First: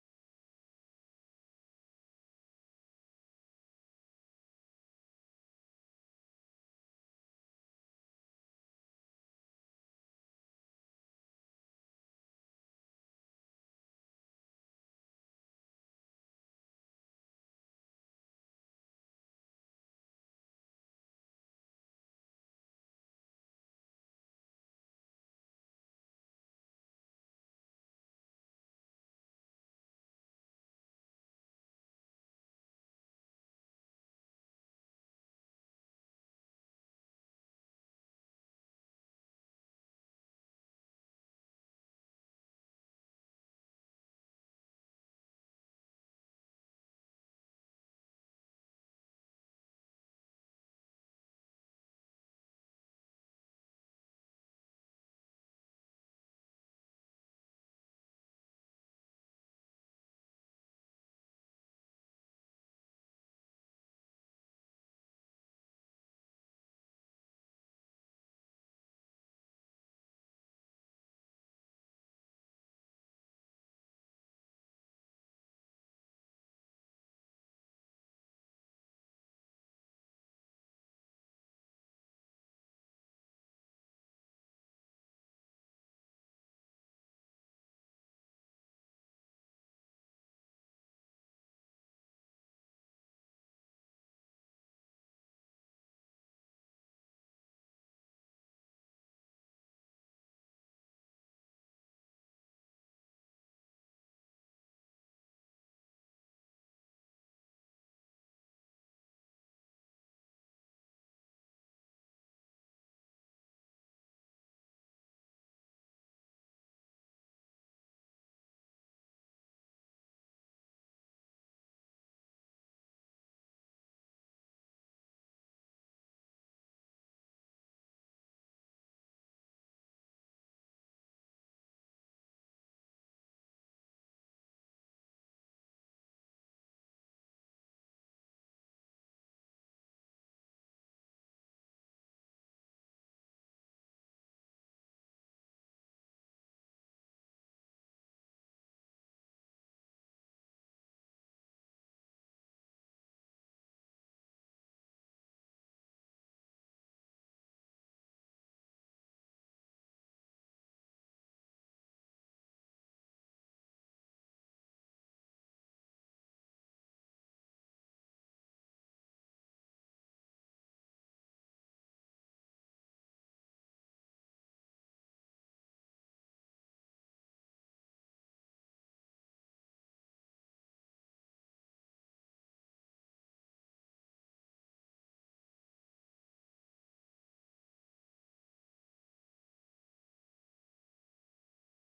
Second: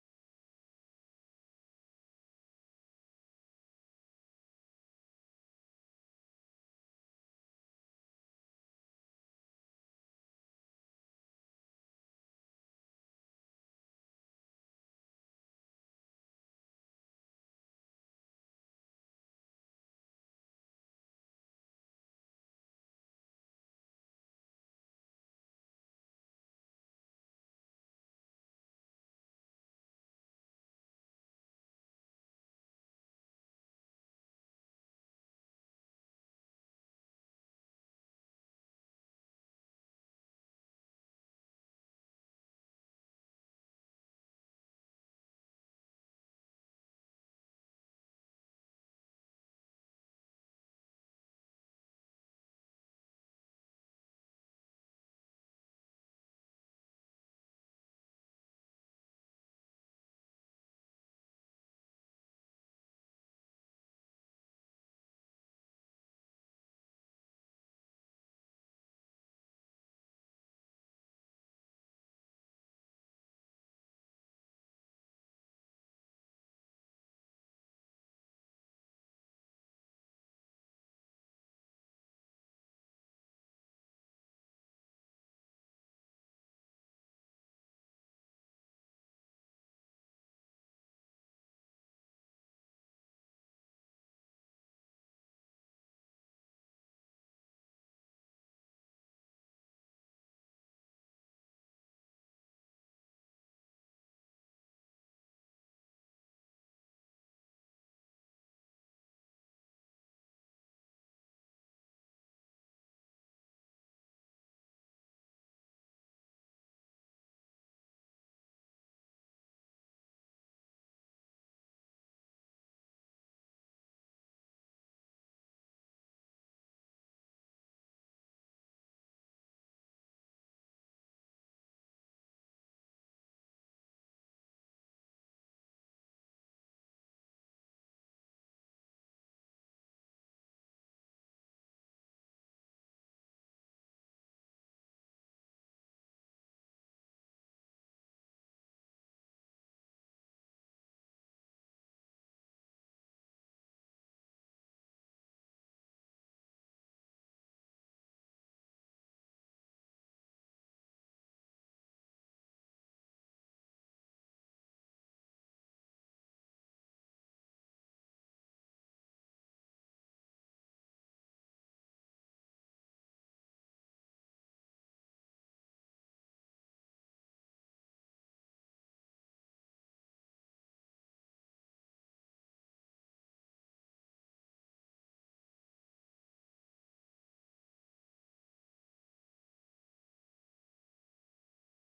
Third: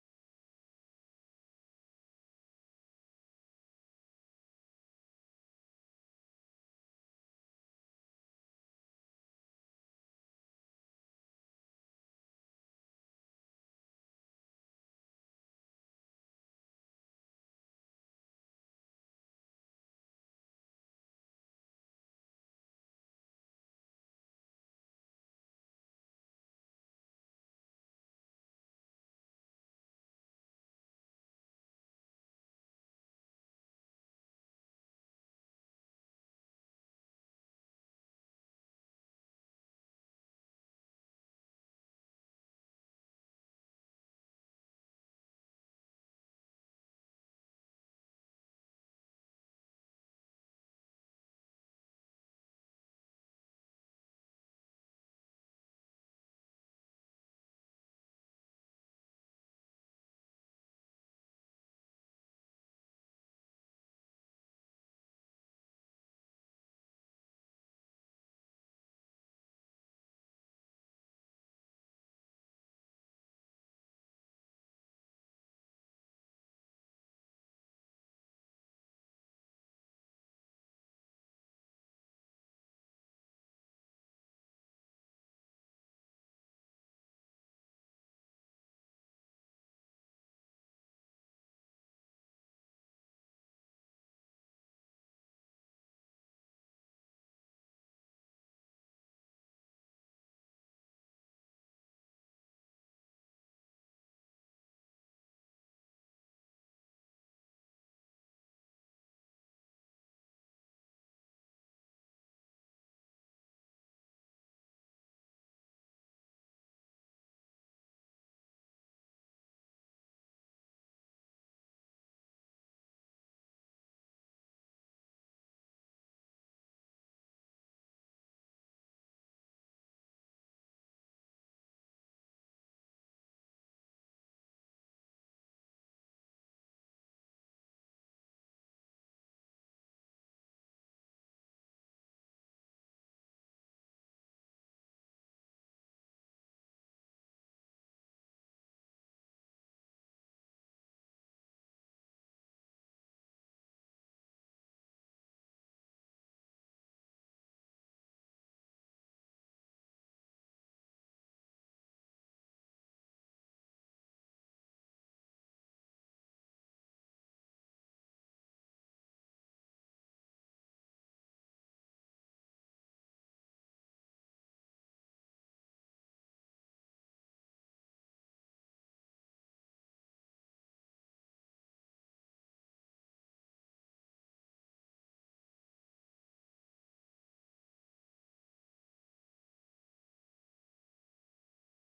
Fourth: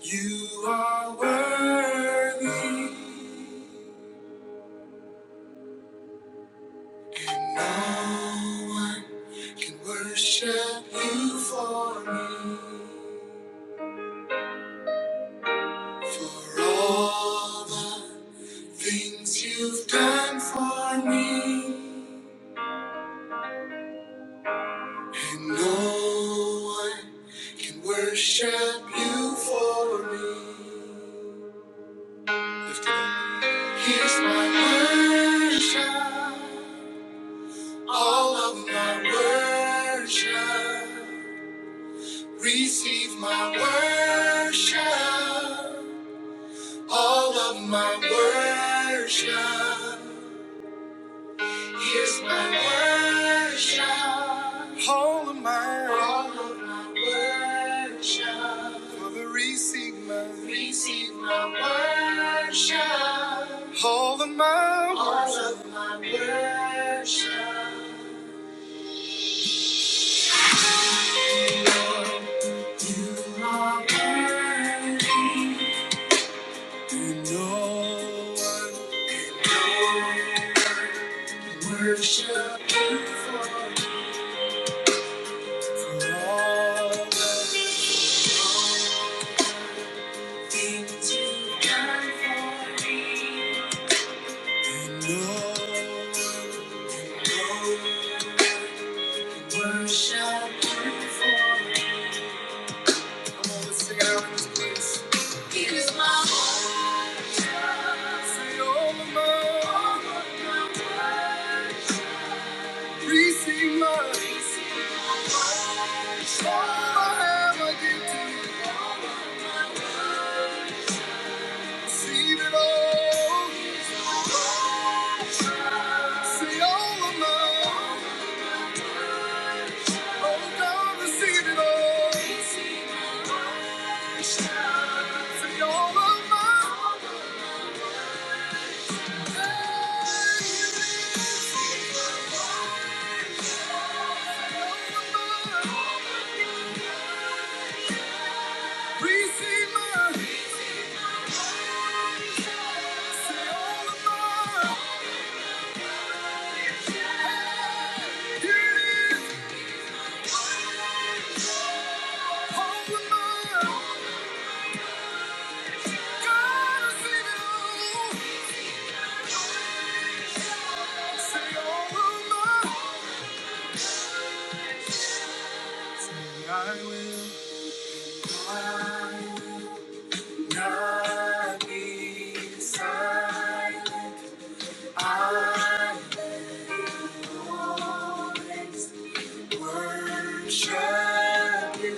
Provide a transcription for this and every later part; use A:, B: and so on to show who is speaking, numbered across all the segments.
A: You are worthy, and no one can worship you for me. For all the things you've done for me, and no one can worship you for me. Lift it up. Here's my worship, all of my worship. Receive my worship, all of my worship. Here's my worship, all of my, all of my worship. Father, receive my, receive my worship, all of my, all of my worship. You are worthy, you know. Worship Him for for all the things you've done for me. And oh, and oh, worship Him for. me. Come on, let's sing it out in this place. He is my all. Say all of mine. Receive mine. Receive all I have, I give to you. Receive it all. See all of alone. Oh, God, receive it all. See all of mine. Receive mine. See all of mine. Here it is. All of mine. God, receive it all. See all of mine. Say I will. I will. Not be silent. I always worship you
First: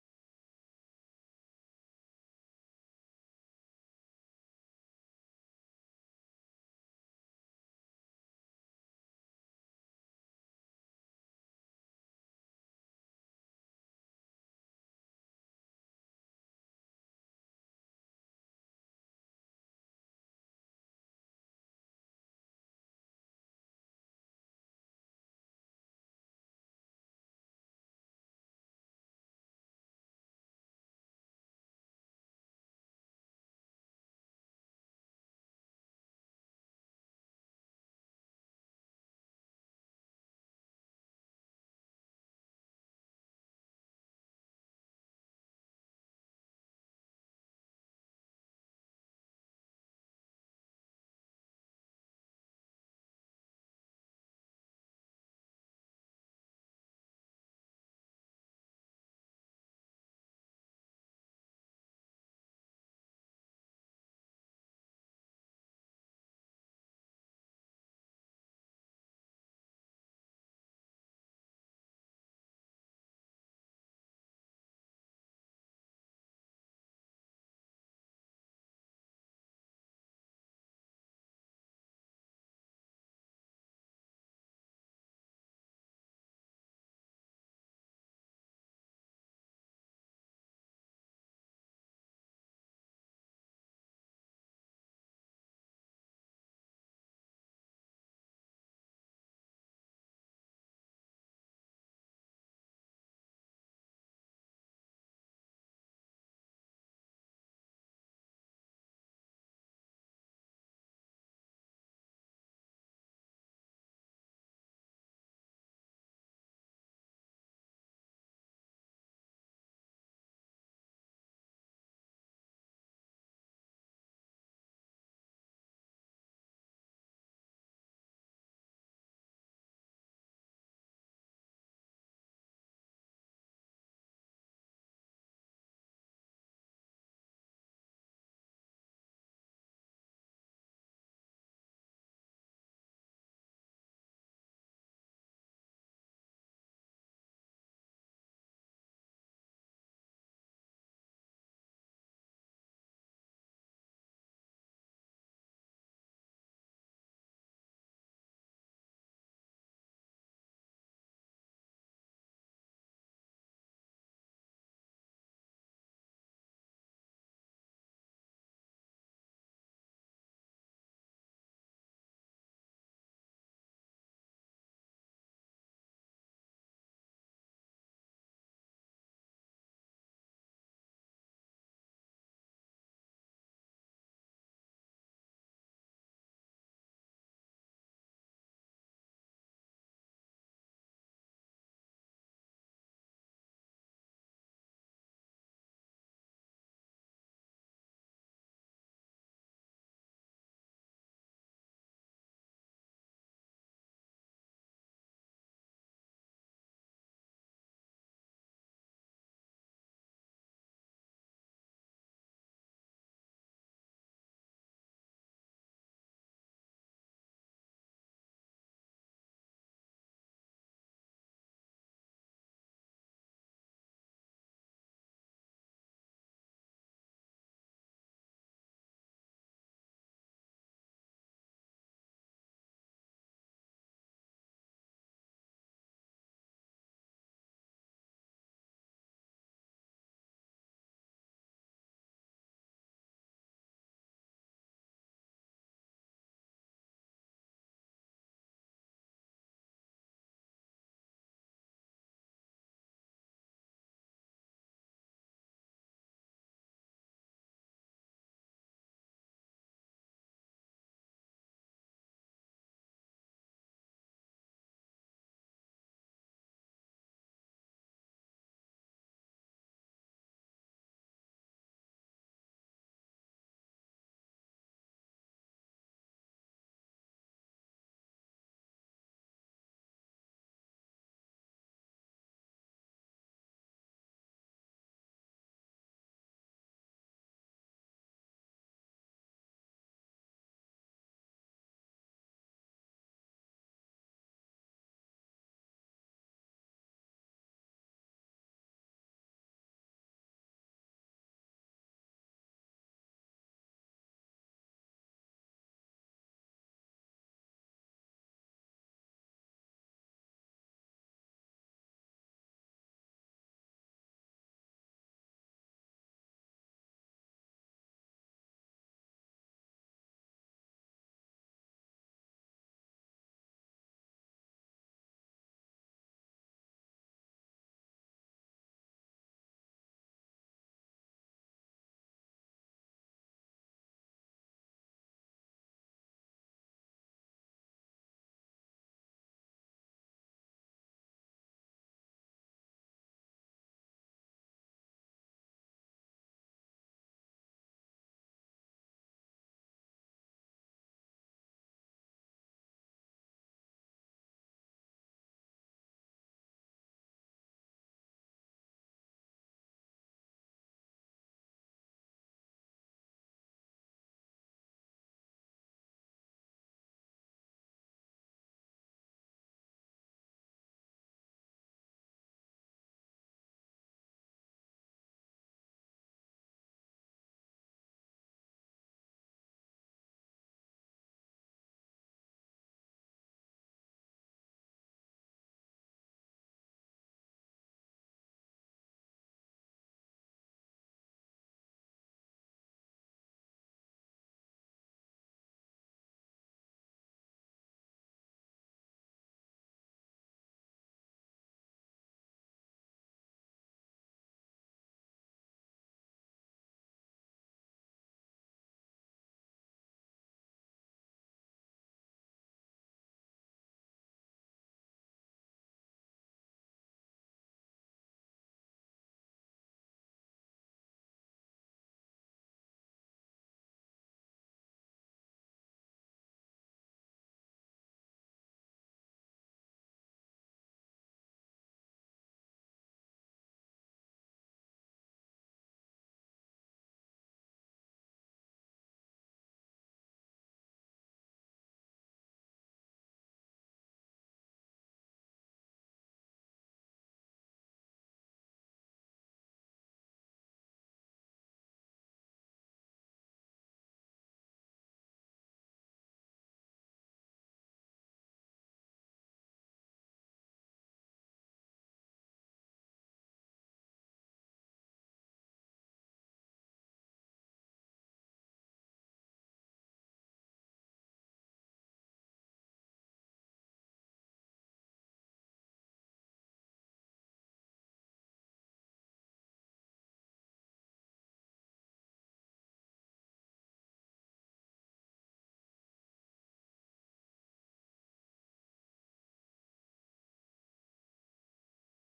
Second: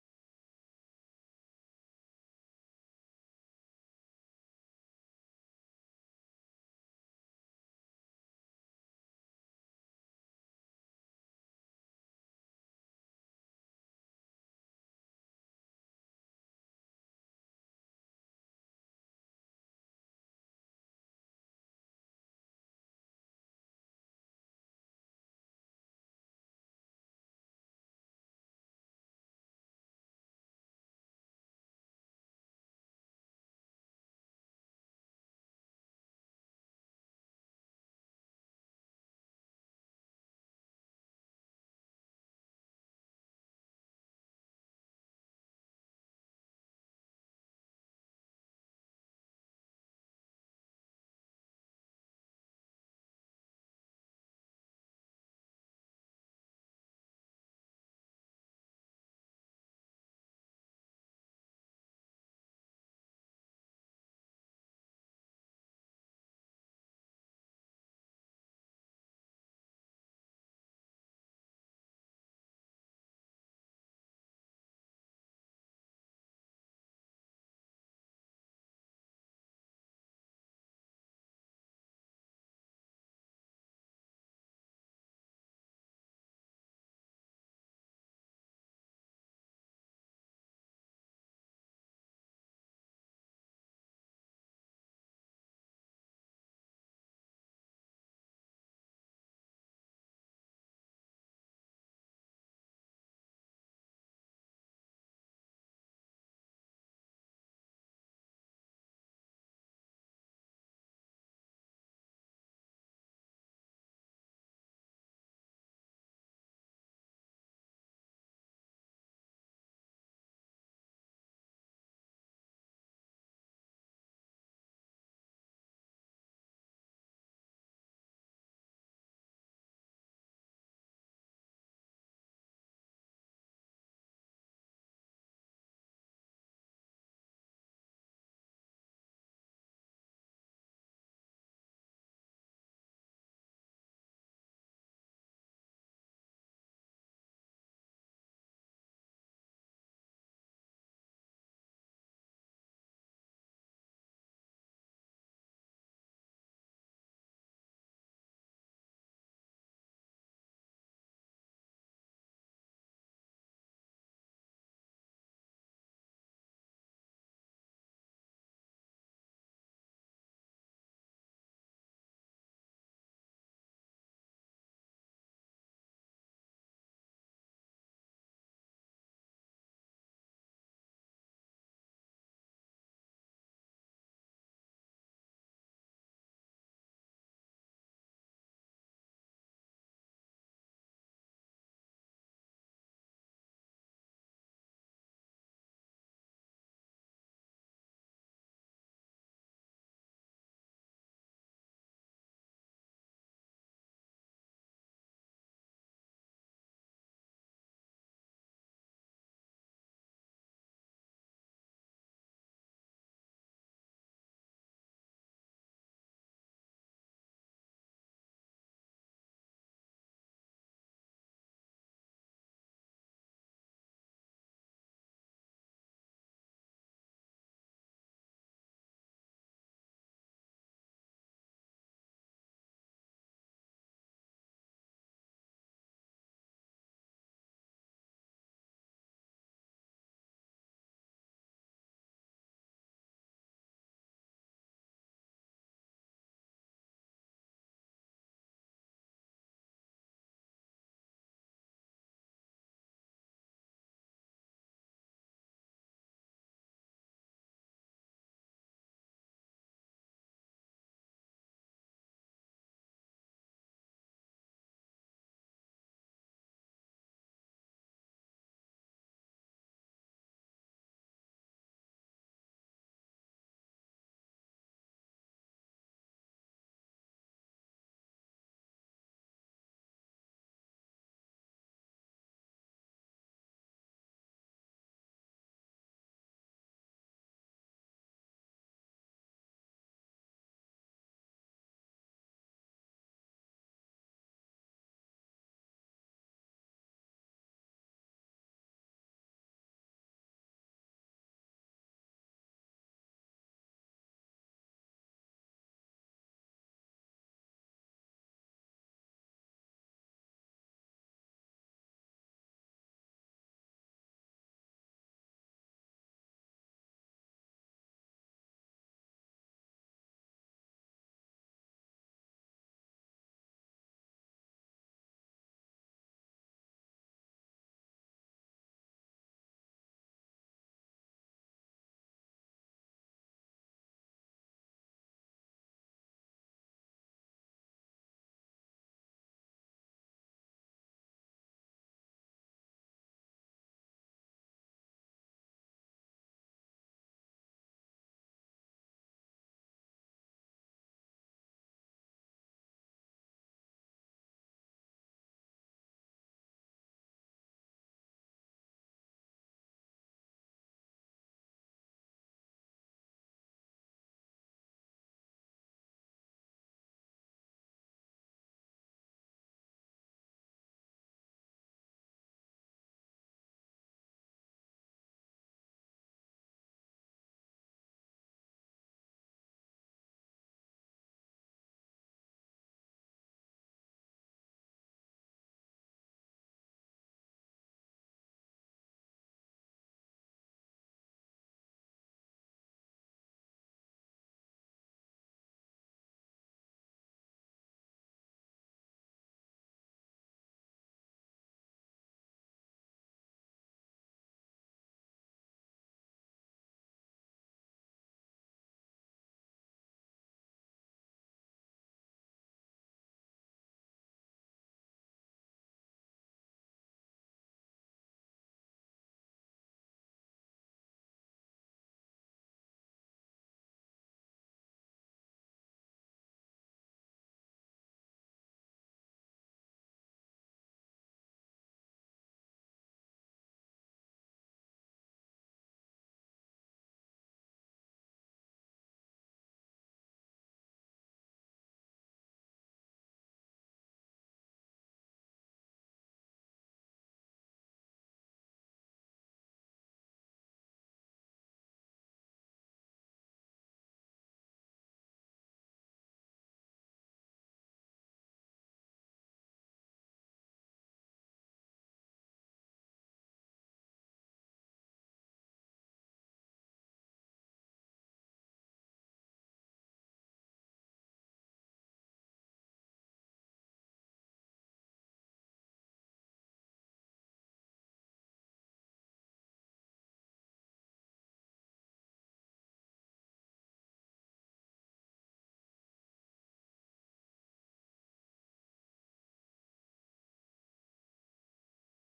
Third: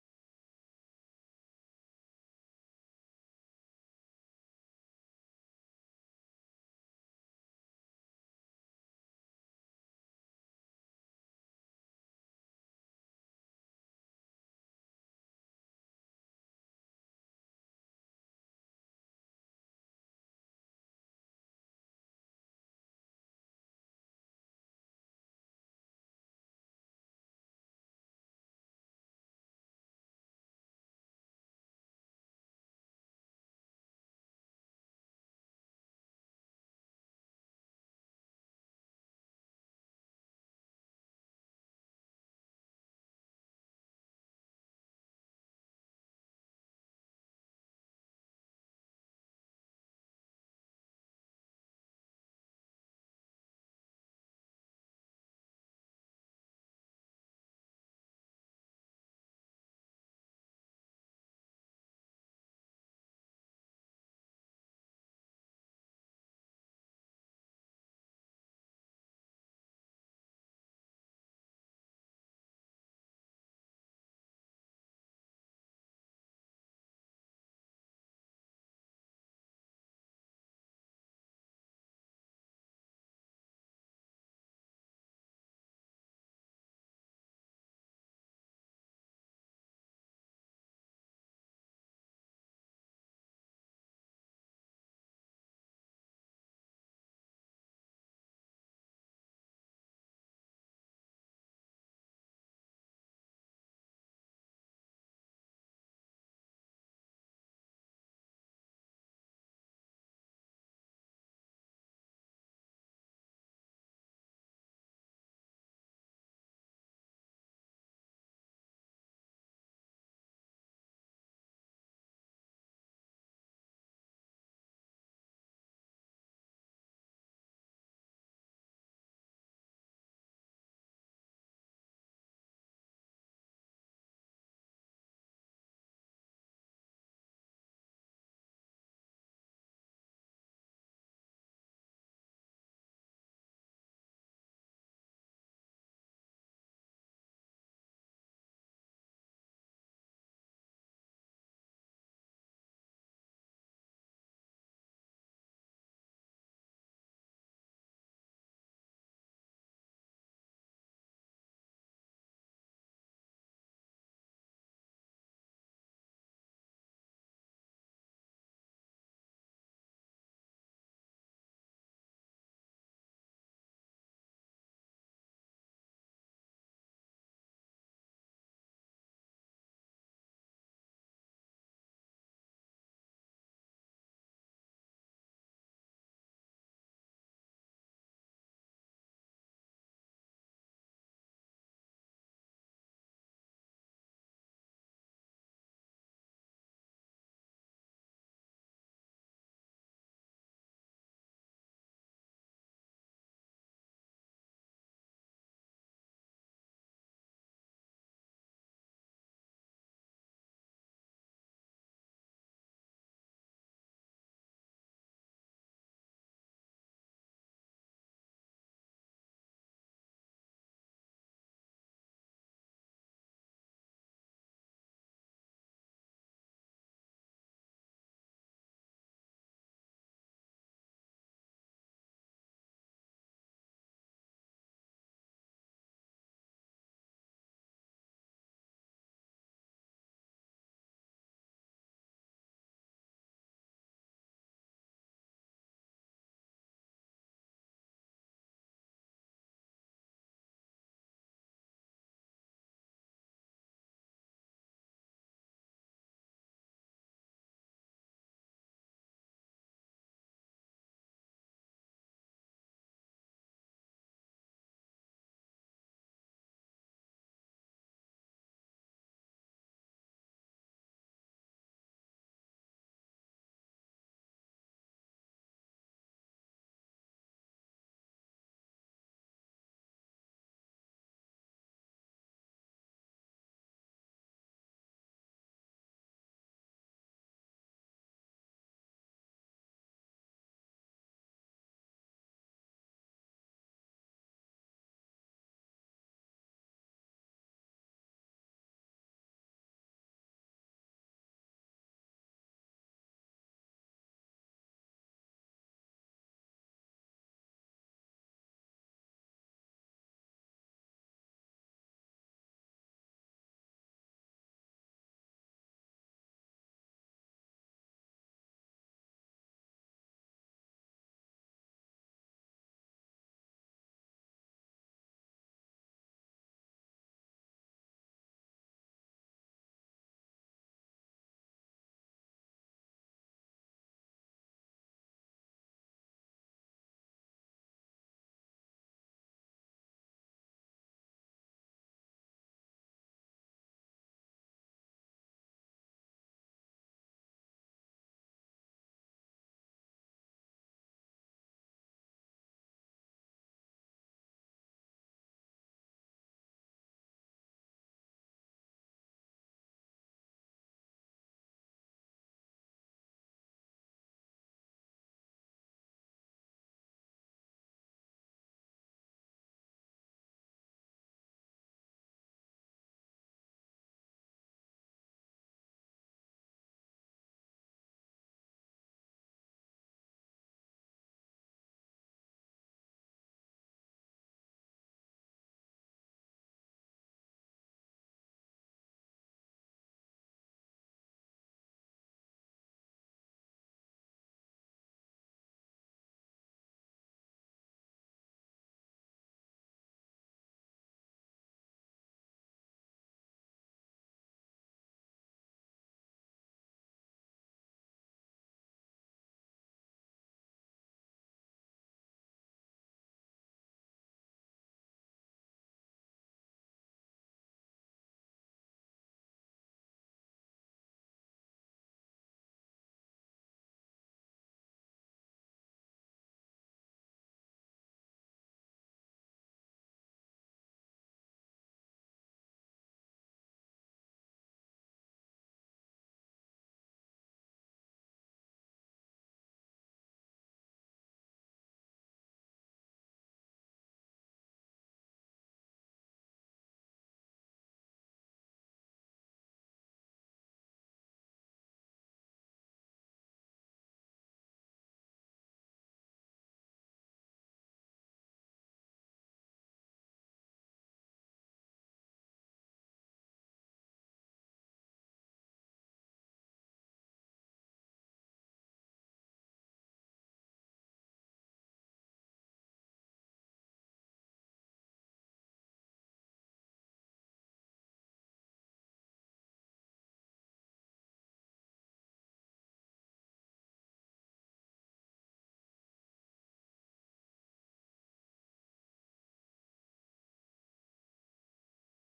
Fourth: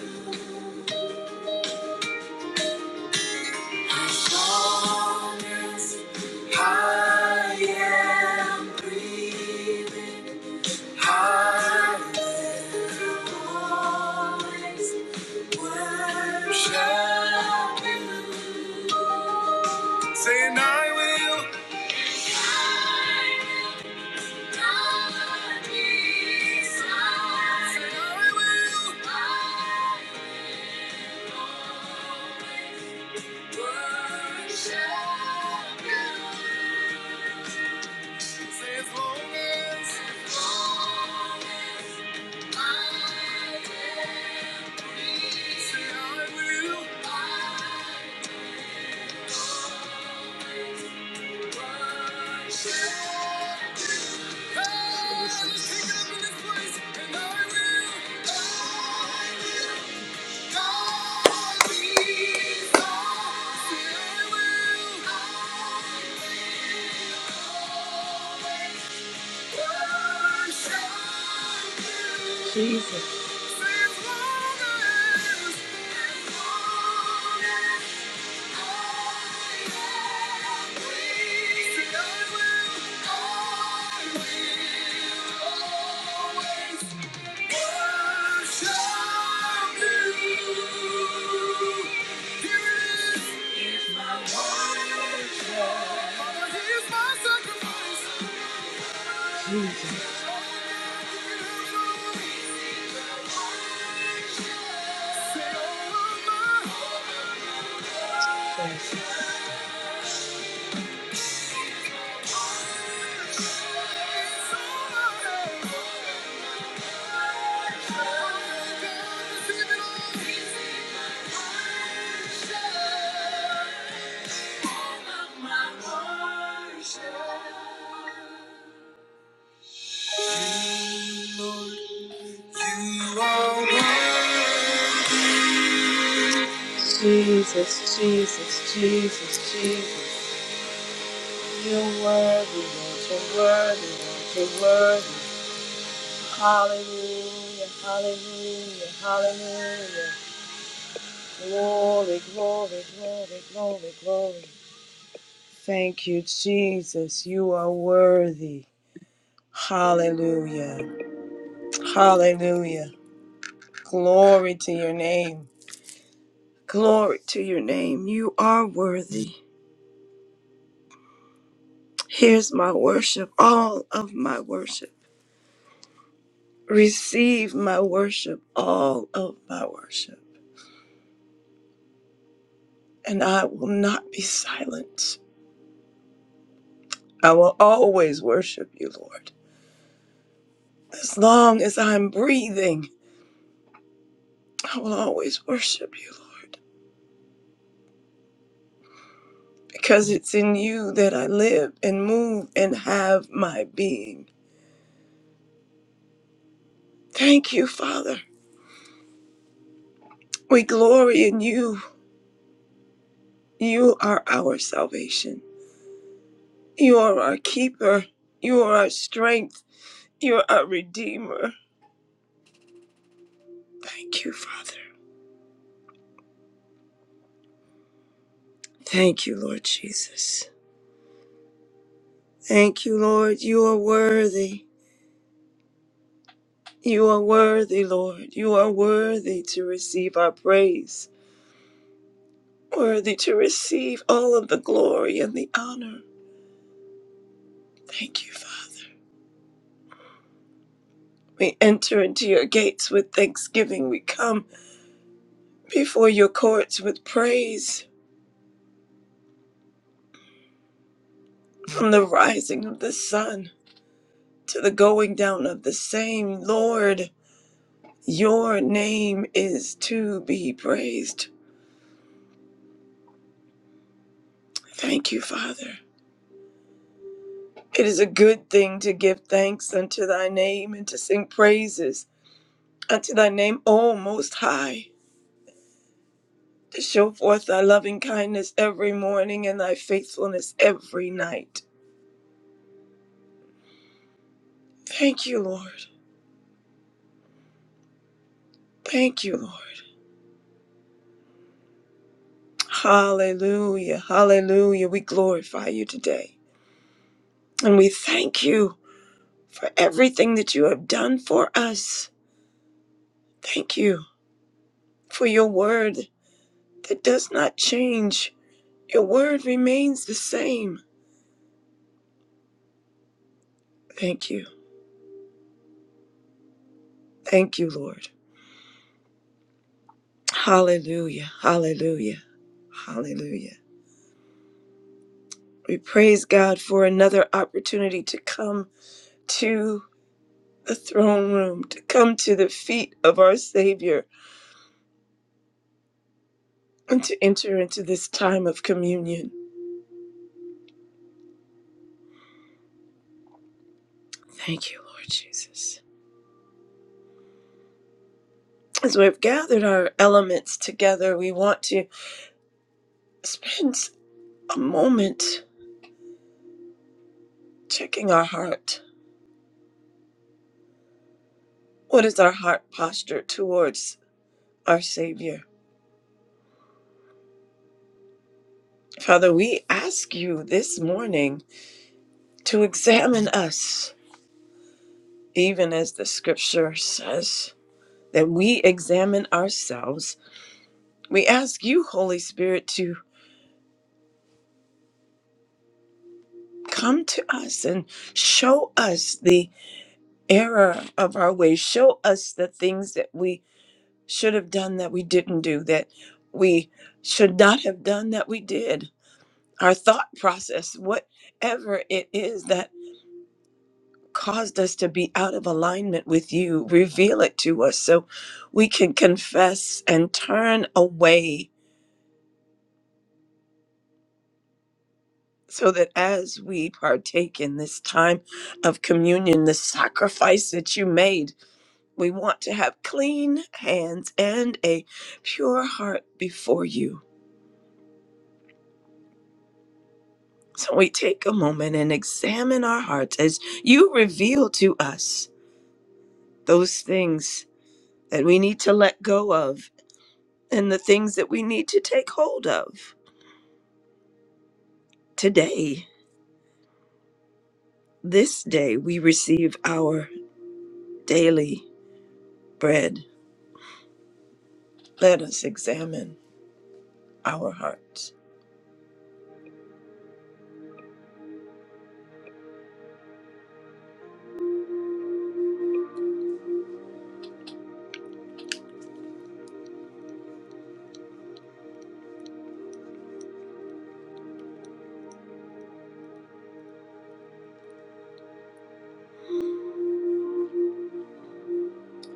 A: as long as I am breathing. I will always worship you. Saying I will. Take it up in this place, and I will Thank you. Thank you. Jesus. Jesus, Jesus, Jesus, Jesus, you're worthy, Lord, you're worthy, Lord, you're worthy. Hallelujah, hallelujah, hallelujah. Glory, glory, glory, glory, glory. Thank you, Jesus, you are worthy. Hallelujah. Hallelujah. Glory to your name. Glory to your name. You are worthy. Here's my worship, all of my worship. Receive my worship, all of my worship. And I will not be silent. I will always worship you, Lord. As long as I'm breathing, I will always worship you, Lord. Because it's in you that I live and move and have my being. Thank you, Father. We glory in you. You are our salvation. You are our keeper. You are our strength. You are our redeemer. Thank you, Father. Thank you, Lord Jesus. Thank you, Lord. You are worthy. You are worthy, Lord. You are worthy to receive our praise, worthy to receive all of the glory and the honor. Thank you, Father. We enter into your gates with thanksgiving. We come before your courts with praise. From the rising of the sun to the going down of the same, Lord, your name is to be praised. Thank you, Father. It is a good thing to give thanks unto thy name and to sing praises unto thy name, O Most High, to show forth thy loving kindness every morning and thy faithfulness every night. Thank you, Lord. Thank you, Lord. Hallelujah. Hallelujah. We glorify you today. And we thank you. for everything that you have done for us. Thank you for your word that does not change. Your word remains the same. Thank you. Thank you, Lord. Hallelujah. Hallelujah. Hallelujah. We praise God for another opportunity to come to the throne room, to come to the feet of our Savior, and to enter into this time of communion. Thank you, Lord Jesus. As we've gathered our elements together, we want to Spend a moment checking our heart. What is our heart posture towards our Savior? Father, we ask you this morning to examine us, even as the scripture says that we examine ourselves. We ask you, Holy Spirit, to come to us and show us the error of our ways. Show us the things that we should have done that we didn't do, that we should not have done that we did our thought process, whatever it is that caused us to be out of alignment with you, reveal it to us so we can confess and turn away. So that as we partake in this time of communion, the sacrifice that you made, we want to have clean hands and a pure heart before you. So we take a moment and examine our hearts as you reveal to us those things that we need to let go of and the things that we need to take hold of. Today, this day, we receive our daily bread. Let us examine our hearts.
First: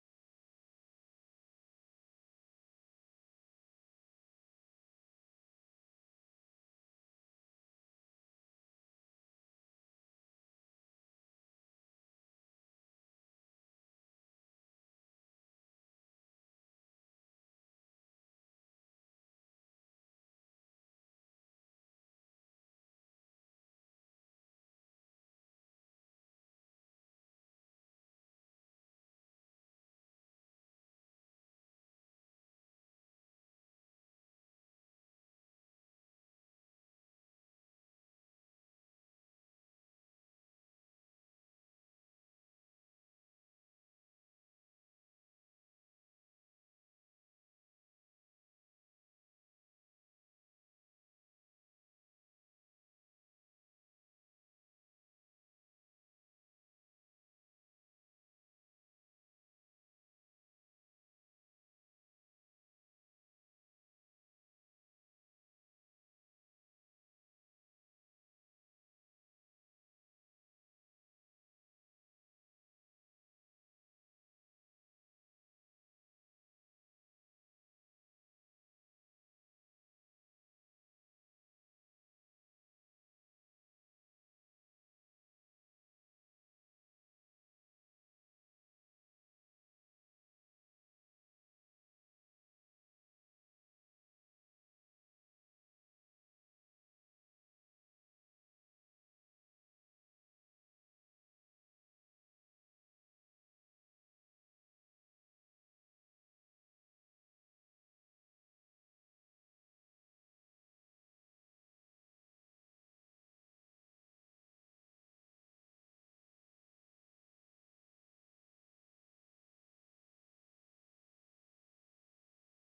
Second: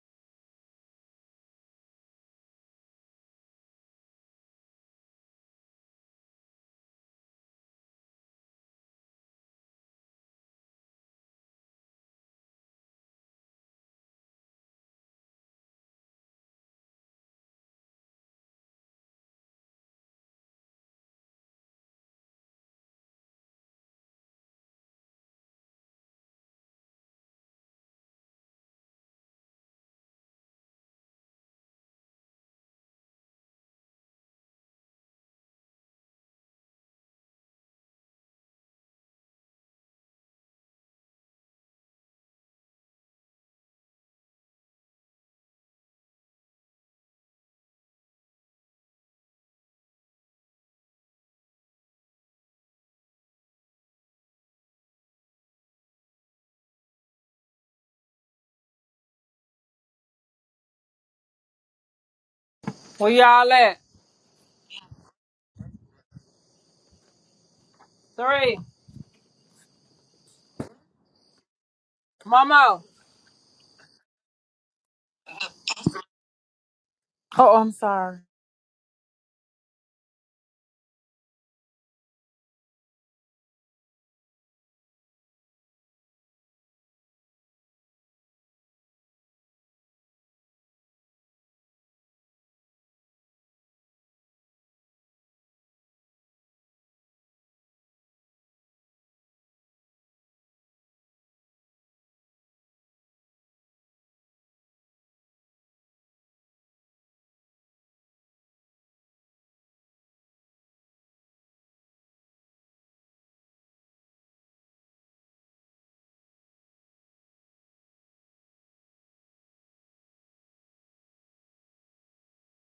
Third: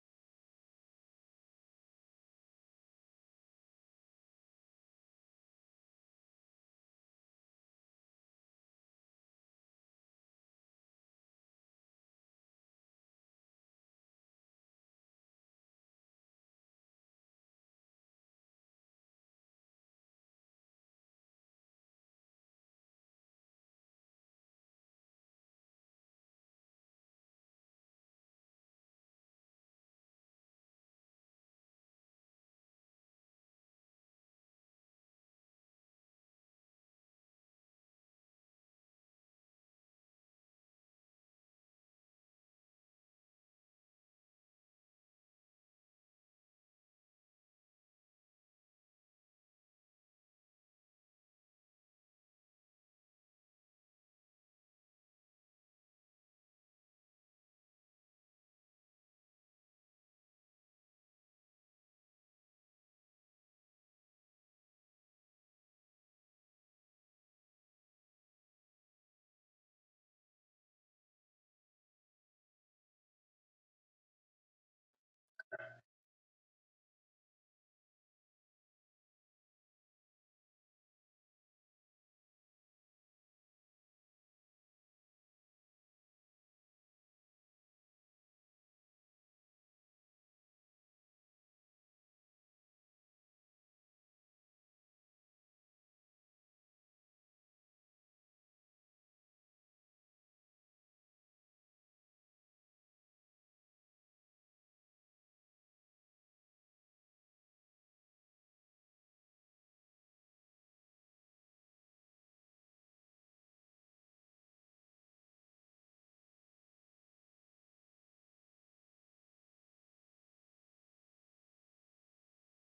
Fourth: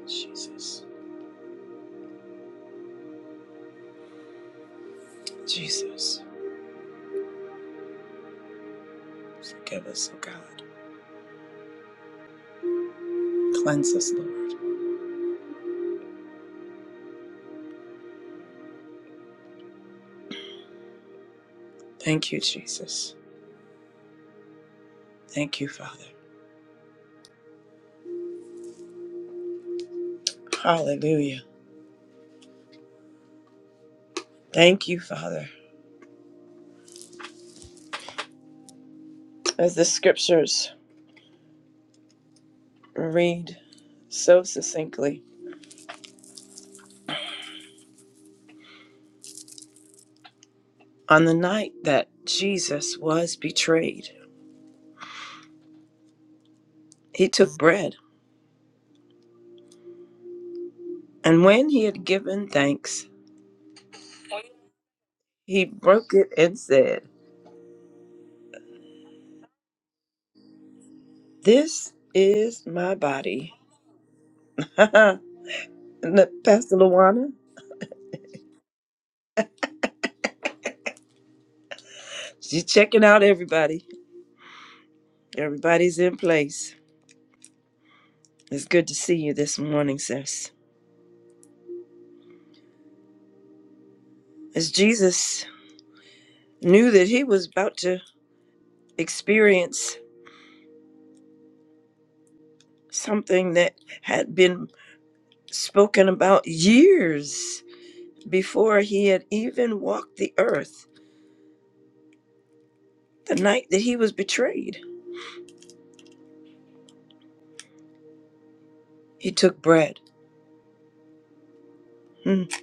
A: Jesus, Jesus, forgive us, O God. Cleanse us, Lord. Thank you, Jesus. Thank you, Father. Hallelujah. Thank you, Father. As the scriptures read so succinctly, on the night that Jesus was betrayed, He took bread, and when he had given thanks,
B: Where y'all at?
A: he broke it and said,
B: Three.
A: This is
B: Mama.
A: my body. and the- Pastor Luana,
B: Oh, I'm sorry.
A: she's checking out everybody. Everybody's in place. It's good to see you this morning, sis. As Jesus knew that he was about to experience something that had been spoken about years before he had even walked the earth, the night that he was betrayed, he took bread Mm.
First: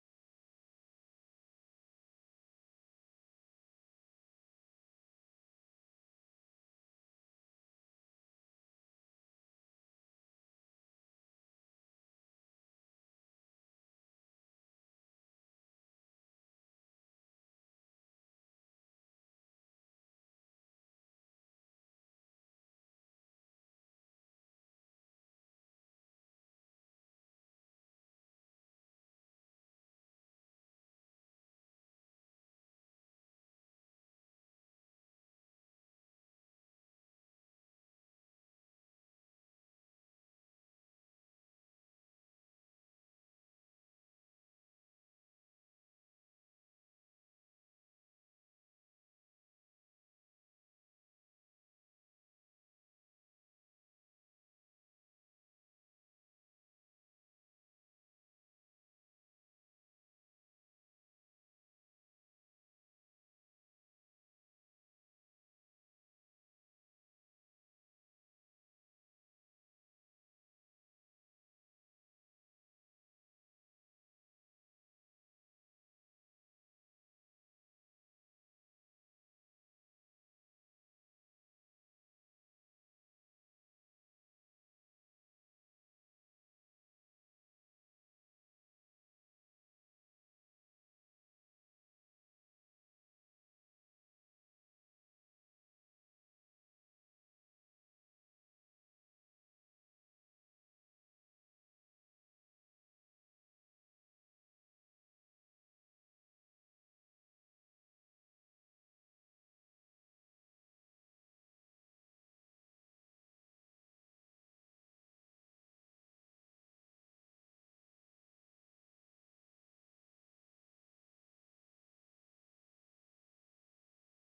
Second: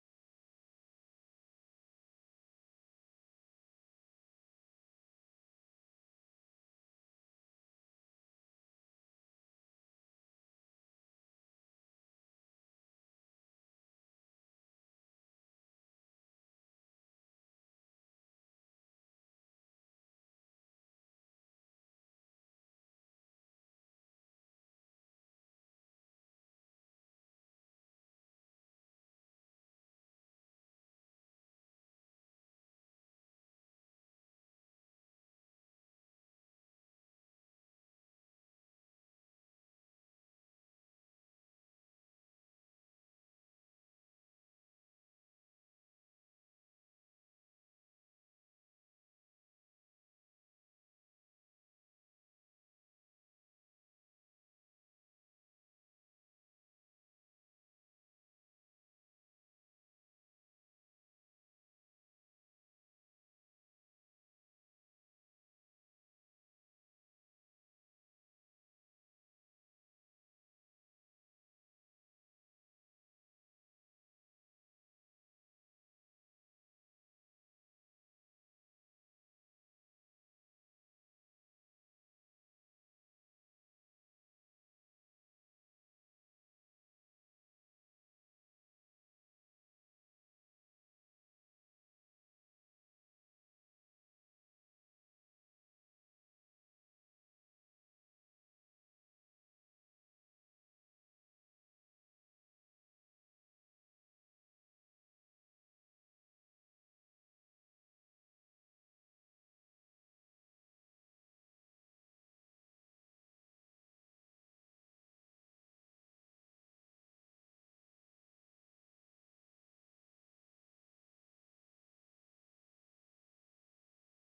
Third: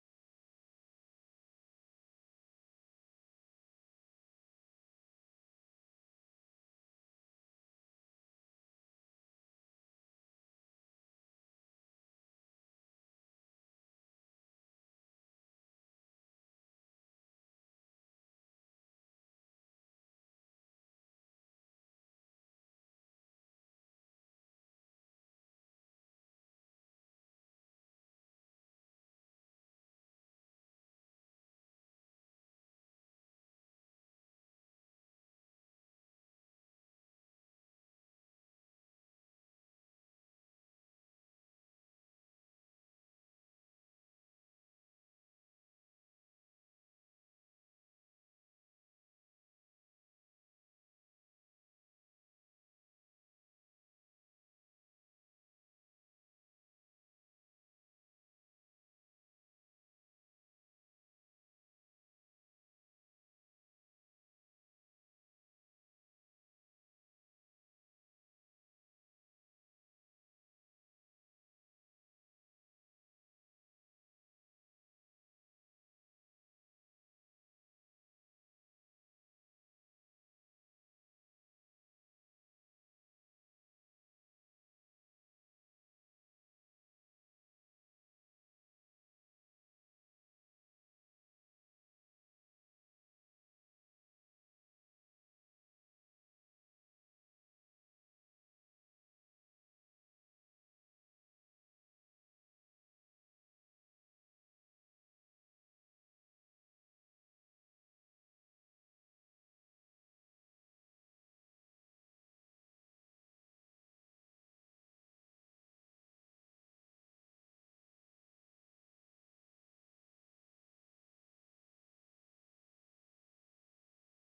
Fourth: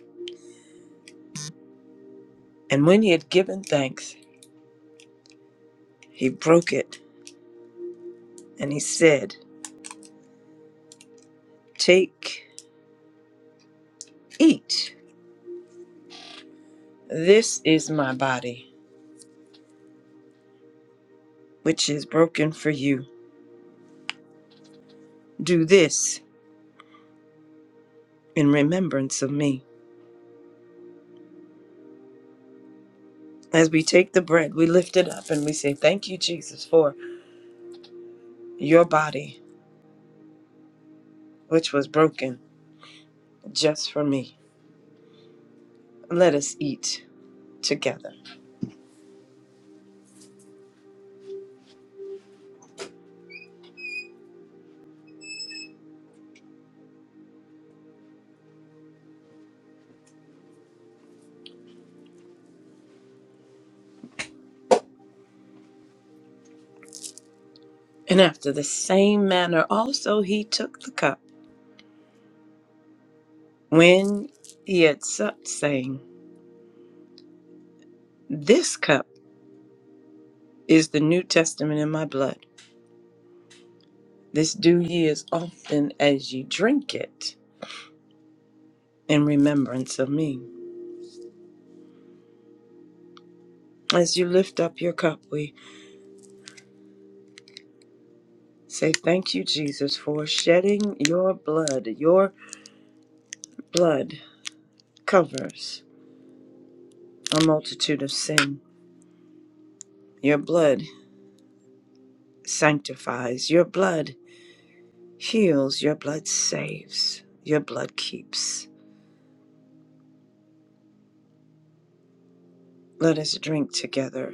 A: And when he had given thanks, he broke it and he said, Take, eat. This is my body, which is broken for you. Do this in remembrance of me. As we take the bread, we lift it up and we say, Thank you, Jesus, for your body, which was broken just for me. Let us eat together. And after the same manner, also he took the cup when he had supped, saying, This cup. is the New Testament in my blood. This do ye as often as ye drink it in remembrance of me. As you lift up your cup, we say, Thank you, Jesus, for shedding your blood. Your blood covers a multitude of sin. Your blood sanctifies. Your blood heals. Your blood saves. Your blood keeps. Let us drink together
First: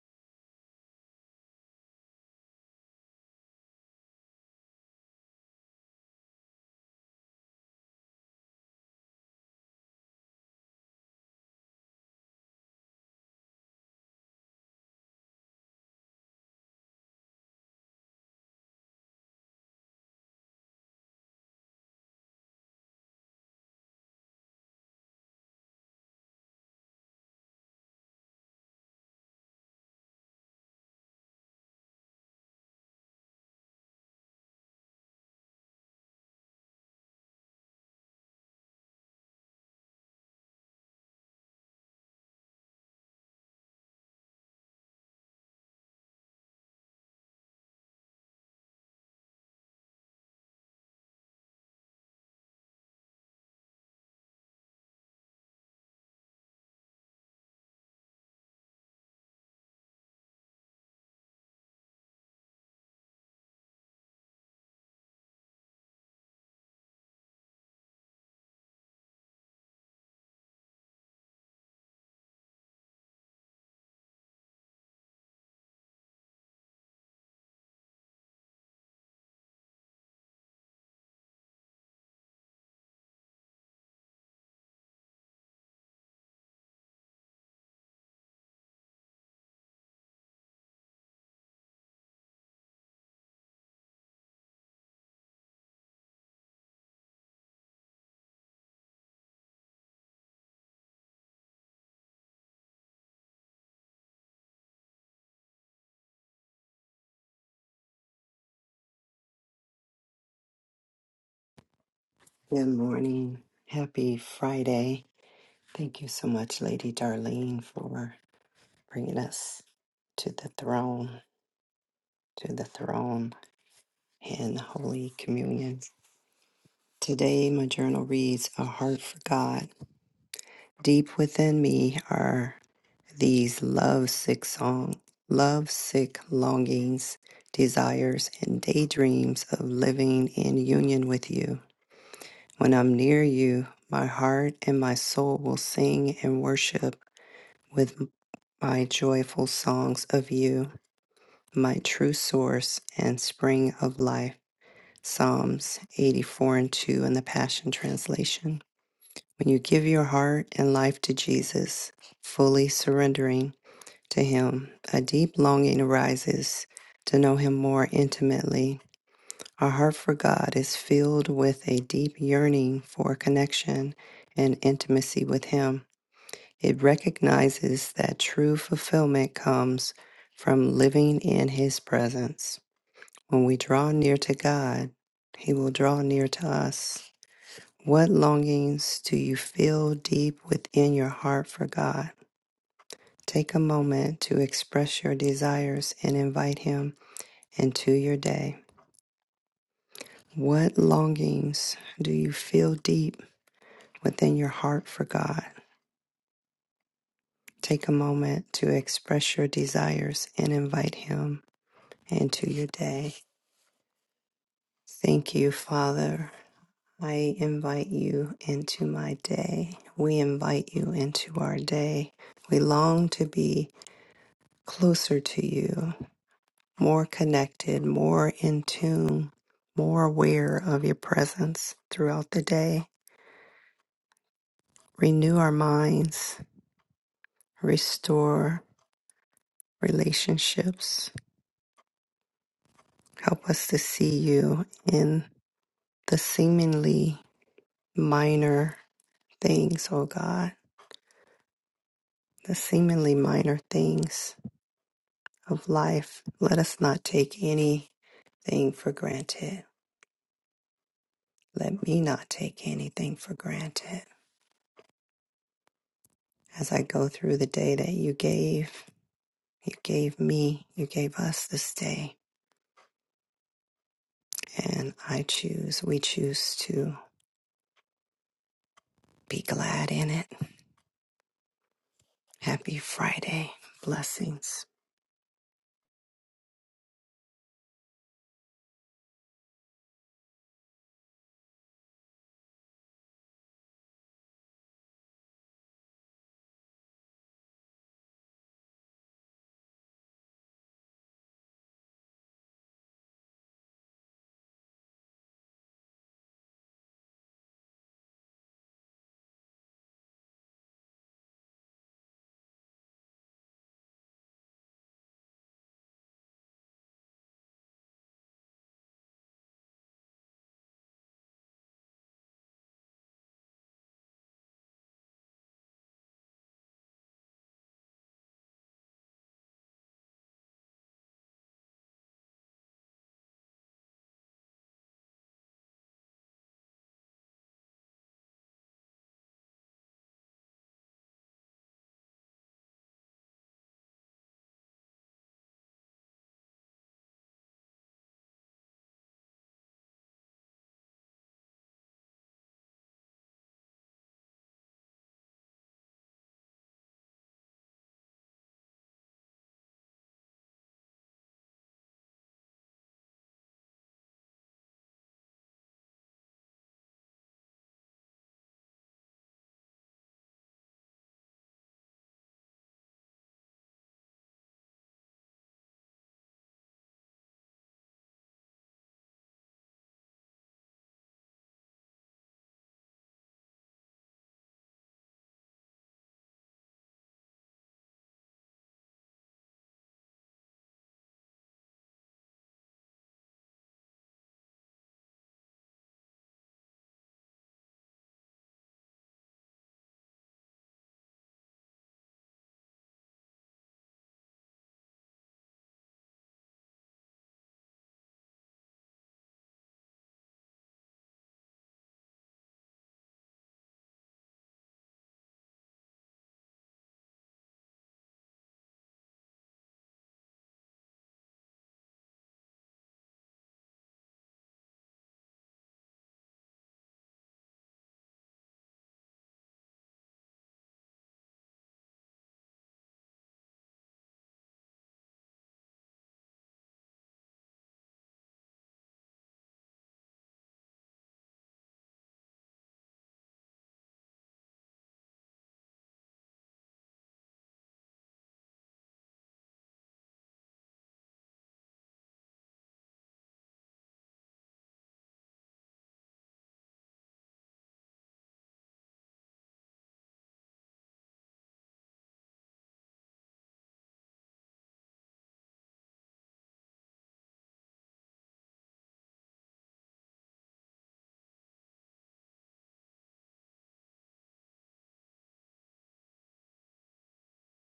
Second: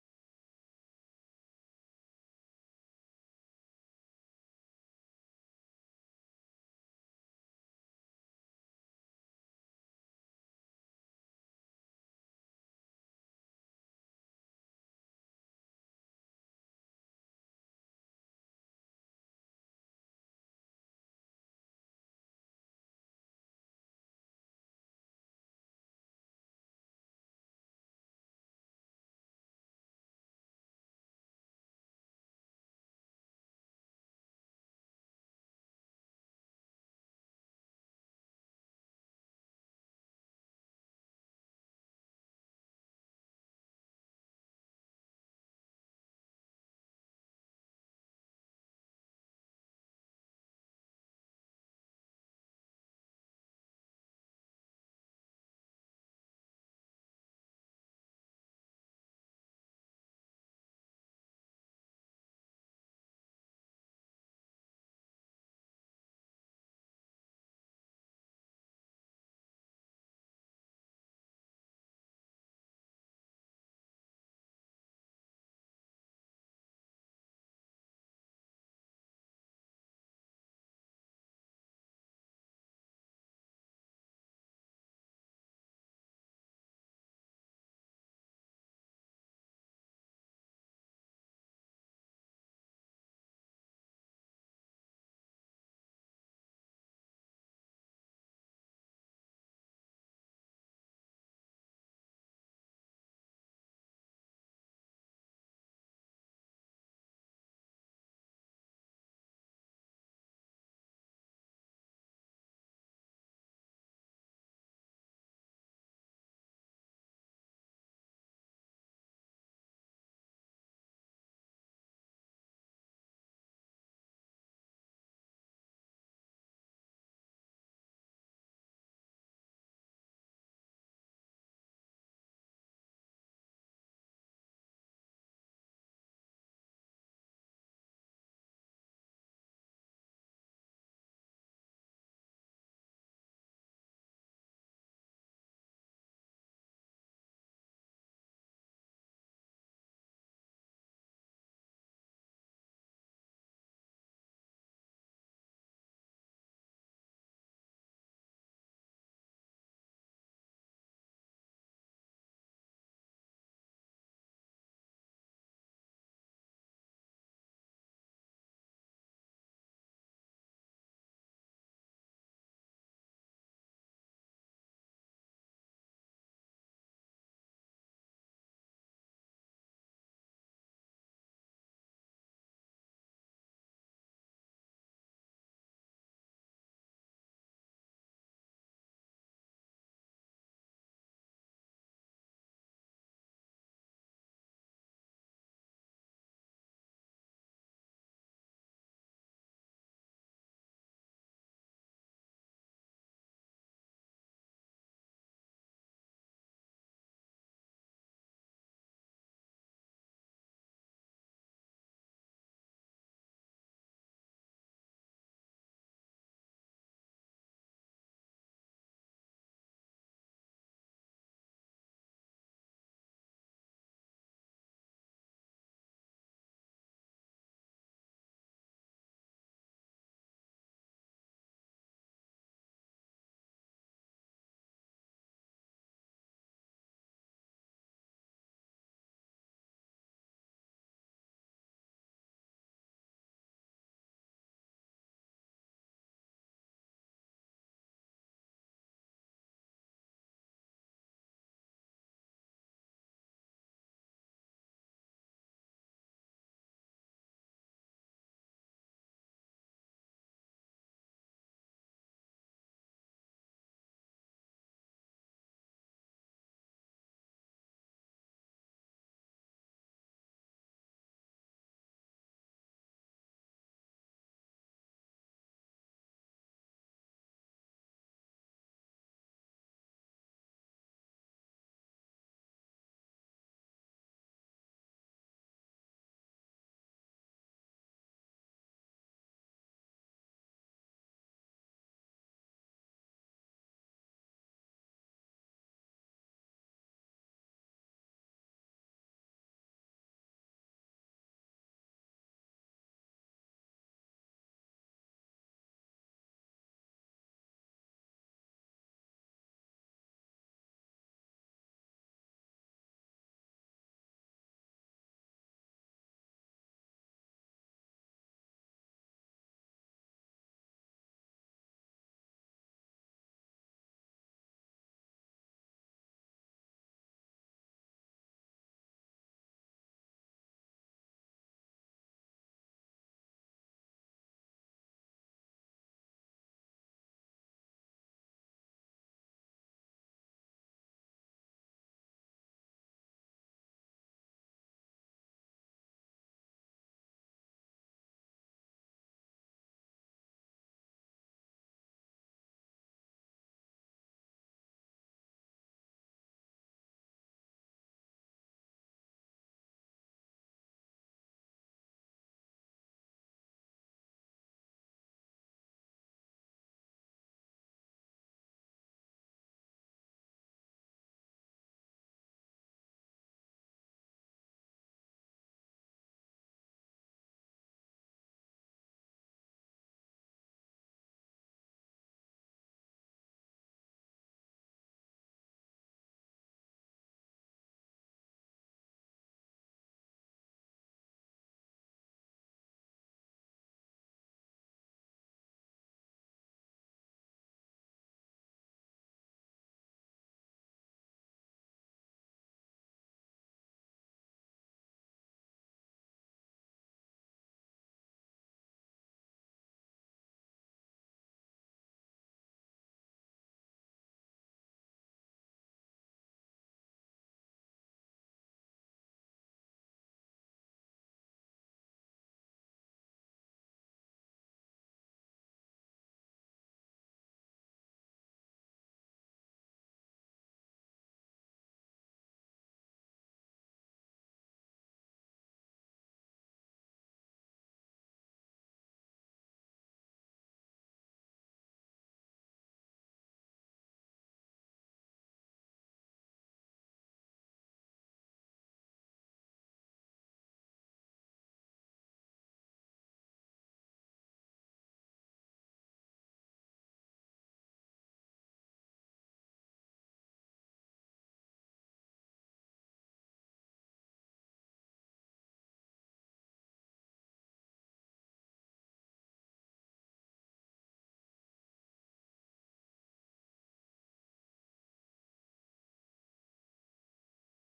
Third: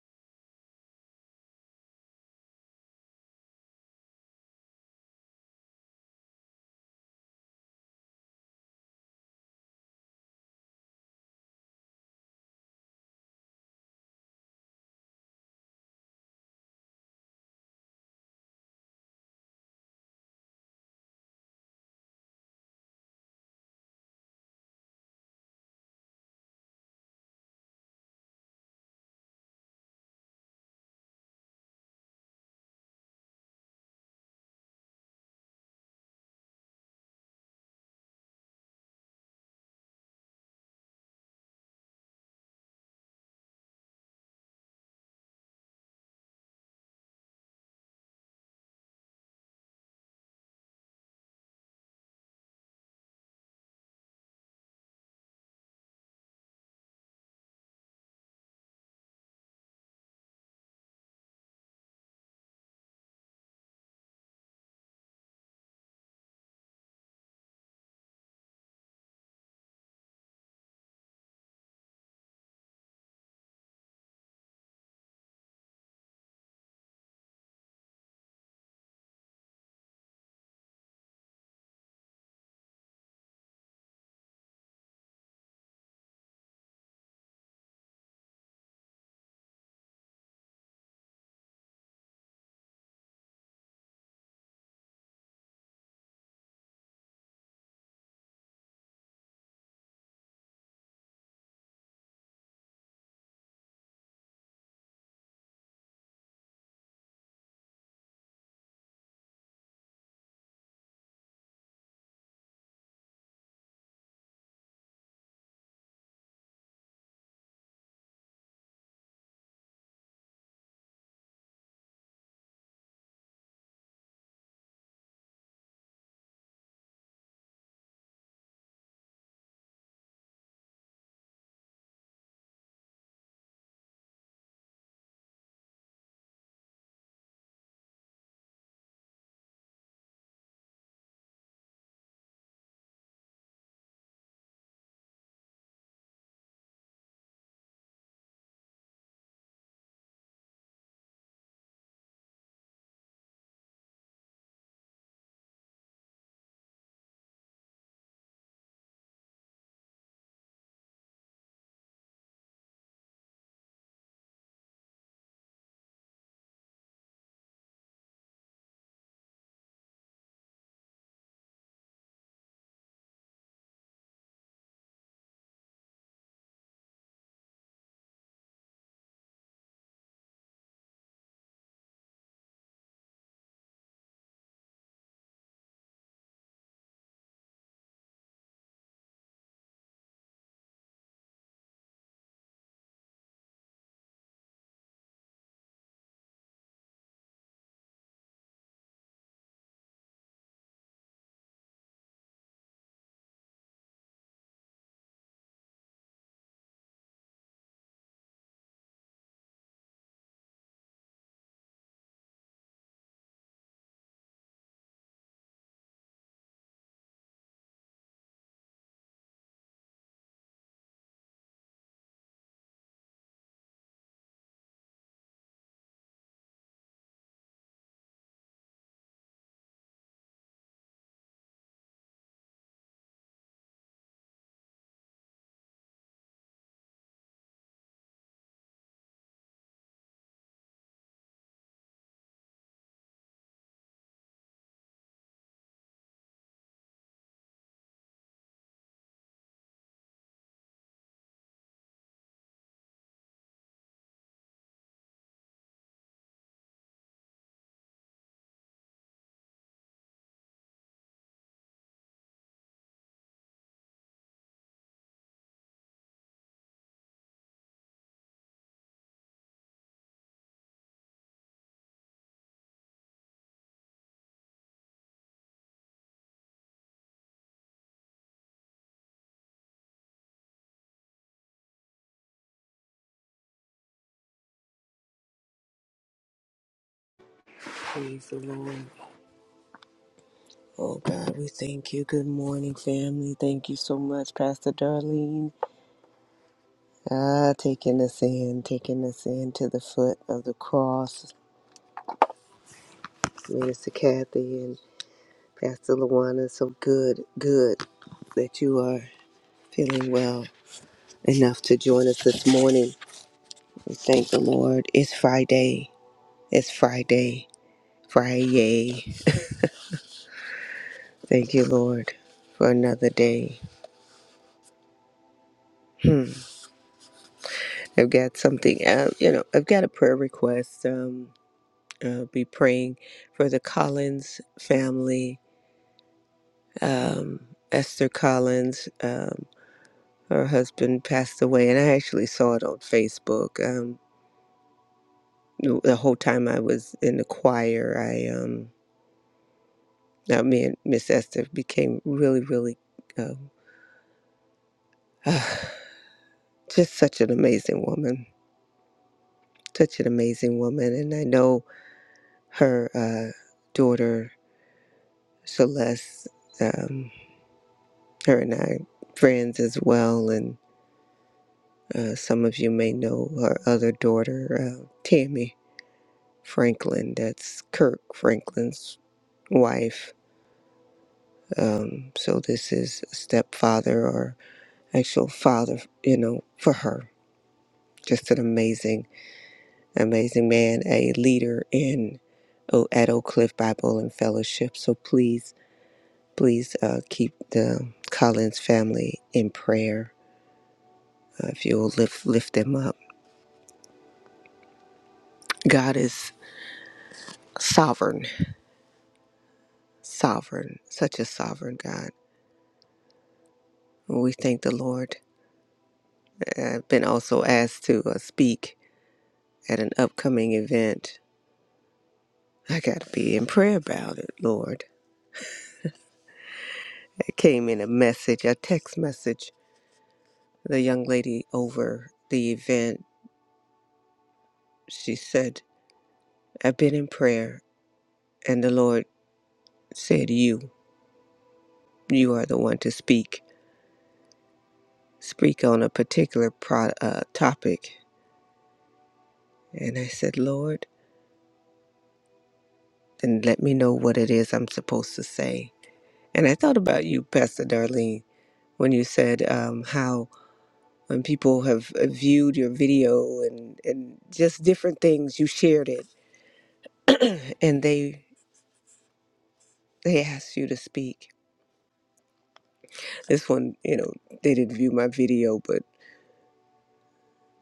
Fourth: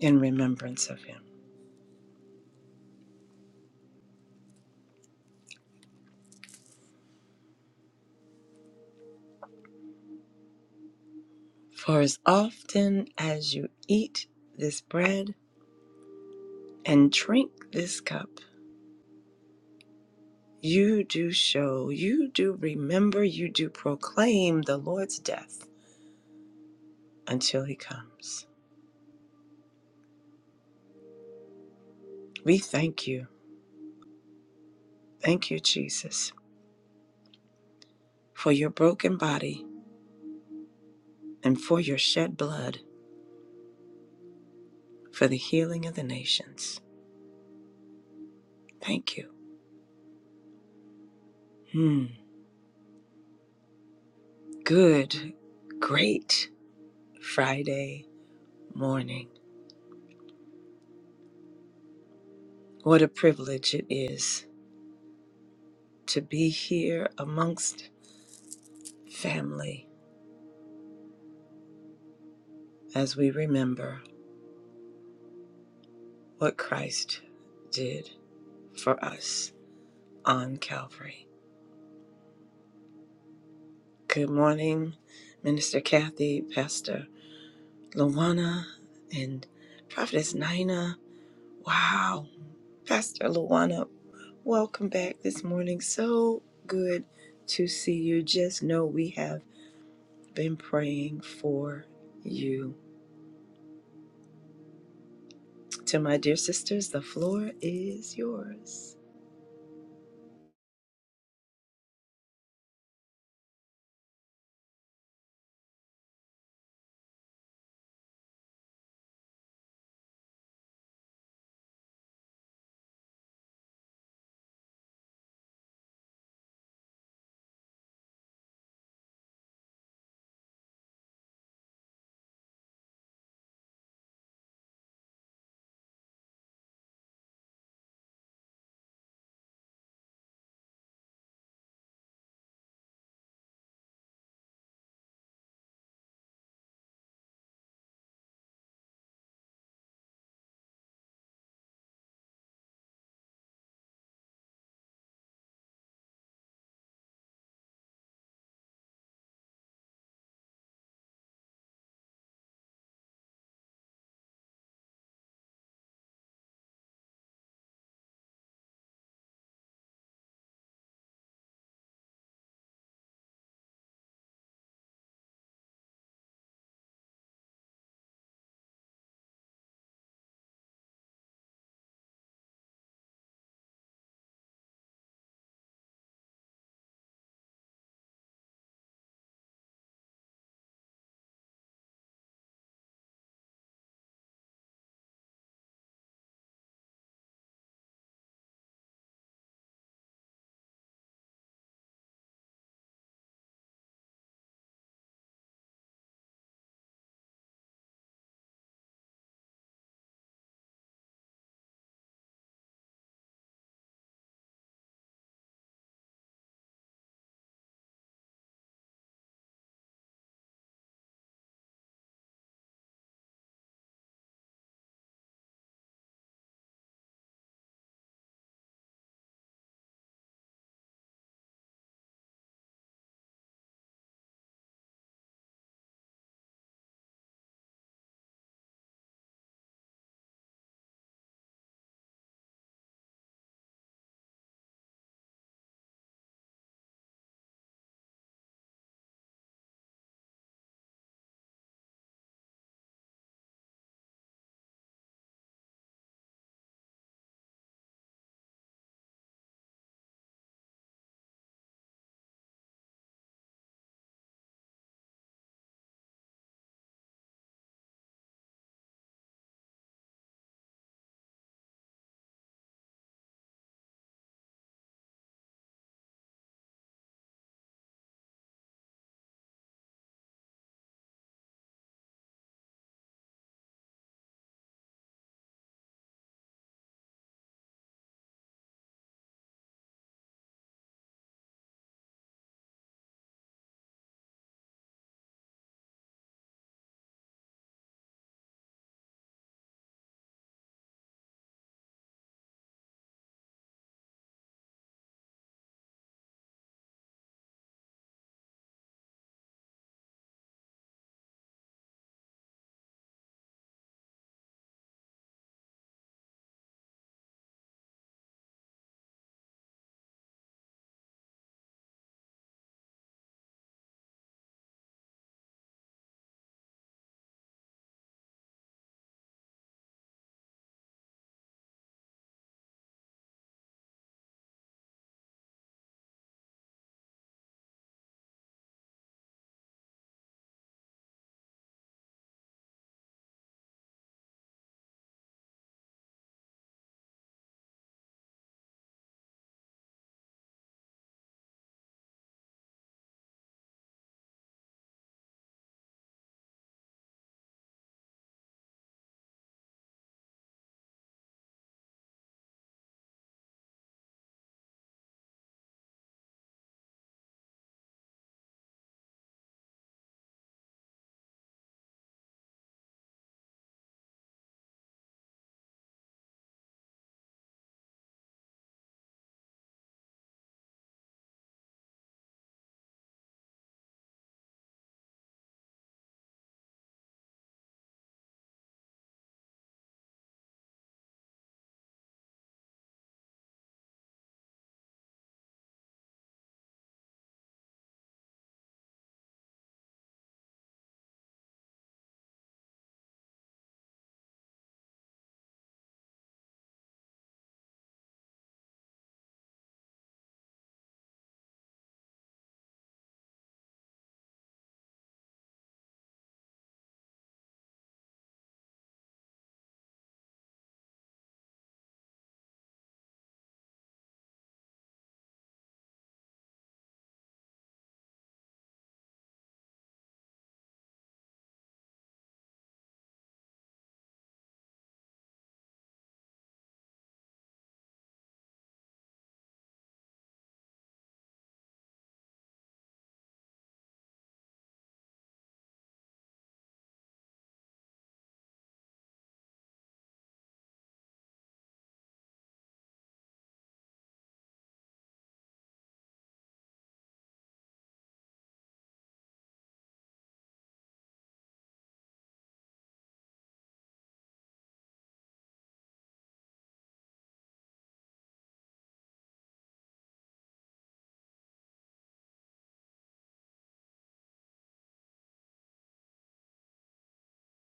A: in remembrance of him. For as often as you eat this bread and drink this cup, you do show, you do remember, you do proclaim the Lord's death until he comes. We thank you. Thank you, Jesus, for your broken body and for your shed blood for the healing of the nations. Thank you. Hmm. Good, great Friday morning. What a privilege it is to be here amongst family as we remember. what Christ did for us on Calvary. Good morning, Minister Kathy, Pastor Luana, and Prophetess Nina. Wow, Pastor Luana, welcome back this morning. So good to see you. Just know we have been praying for you. To my dear sisters, the floor is yours.
C: Good morning. Happy Friday. Thank you so much, Lady Darlene, for bringing us to the throne, to the throne in Holy Communion. Today, my journal reads A Heart for God. Deep within me are these love sick song, love sick longings, desires, and daydreams of living in union with you. When I'm near you, my heart and my soul will sing and worship my joyful songs of you, my true source and spring of life. Psalms 84 and 2 in the Passion Translation. When you give your heart and life to Jesus, fully surrendering to Him, a deep longing arises to know Him more intimately. Our heart for God is filled with a deep yearning for connection and intimacy with Him. It recognizes that true fulfillment comes from living in His presence. When we draw near to God, He will draw near to us. What longings do you feel deep within your heart for God? Take a moment to express your desires and invite Him into your day. What longings do you feel deep within your heart for God? Take a moment to express your desires and invite Him into your day. Thank you, Father. I invite you into my day. We invite you into our day. We long to be closer to you, more connected, more in tune, more aware of your presence throughout the day. Renew our minds, restore relationships. Help us to see you in the seemingly minor things, oh God the seemingly minor things of life. Let us not take anything for granted. Let me not take anything for granted. As I go through the day that you gave, you gave me, you gave us this day, and I choose, we choose to be glad in it. Happy Friday. Blessings.
D: Praise the Lord. Oh God, we thank you. Good morning, family. Thank you so much, Pastor Darlene. Ah, taking us in, taking us in to the foot of the cross. Minister Kathy and Pastor Lawana, so good, good that you are feeling well enough to join us this morning. We thank the Lord. It's Friday. It's Friday. Friday. Thank you, Lord, for another day. Hmm. I've got something, uh, you know, I've got a prayer request. Um, uh, be praying for the Collins family. Um, Esther Collins, um, her husband passed away, and I actually saw it on Facebook. Um, the whole time I was in the choir, I, um, now me and Miss Esther became really, really, um just such an amazing woman, such an amazing woman, and I know her uh, daughter Celeste. Um, her and I friends as well, and uh, some of you may know her other daughter, uh, Tammy Franklin. That's Kirk Franklin's wife. Um, so this is a stepfather or actual father, you know, for her. Just an amazing, amazing man, a leader in O- at Oak Cliff Bible and Fellowship. So please, please uh, keep the Collins family in prayer. Uh, if you'll lift lift them up. God is sovereign, sovereign, such a sovereign God. We thank the Lord. I've been also asked to uh, speak at an upcoming event. I got to be in prayer about it, Lord. It came in a message, a text message. The young lady over the event, she said, I've been in prayer, and the Lord said, You, you are the one to speak. Speak on a particular pro- uh, topic. And I said, Lord, then let me know what it is I'm supposed to say And I thought about you, Pastor Darlene, when you said um, how when people have uh, viewed your video and, and just different things, you shared it and they they asked you to speak. This one, you know, they didn't view my video, but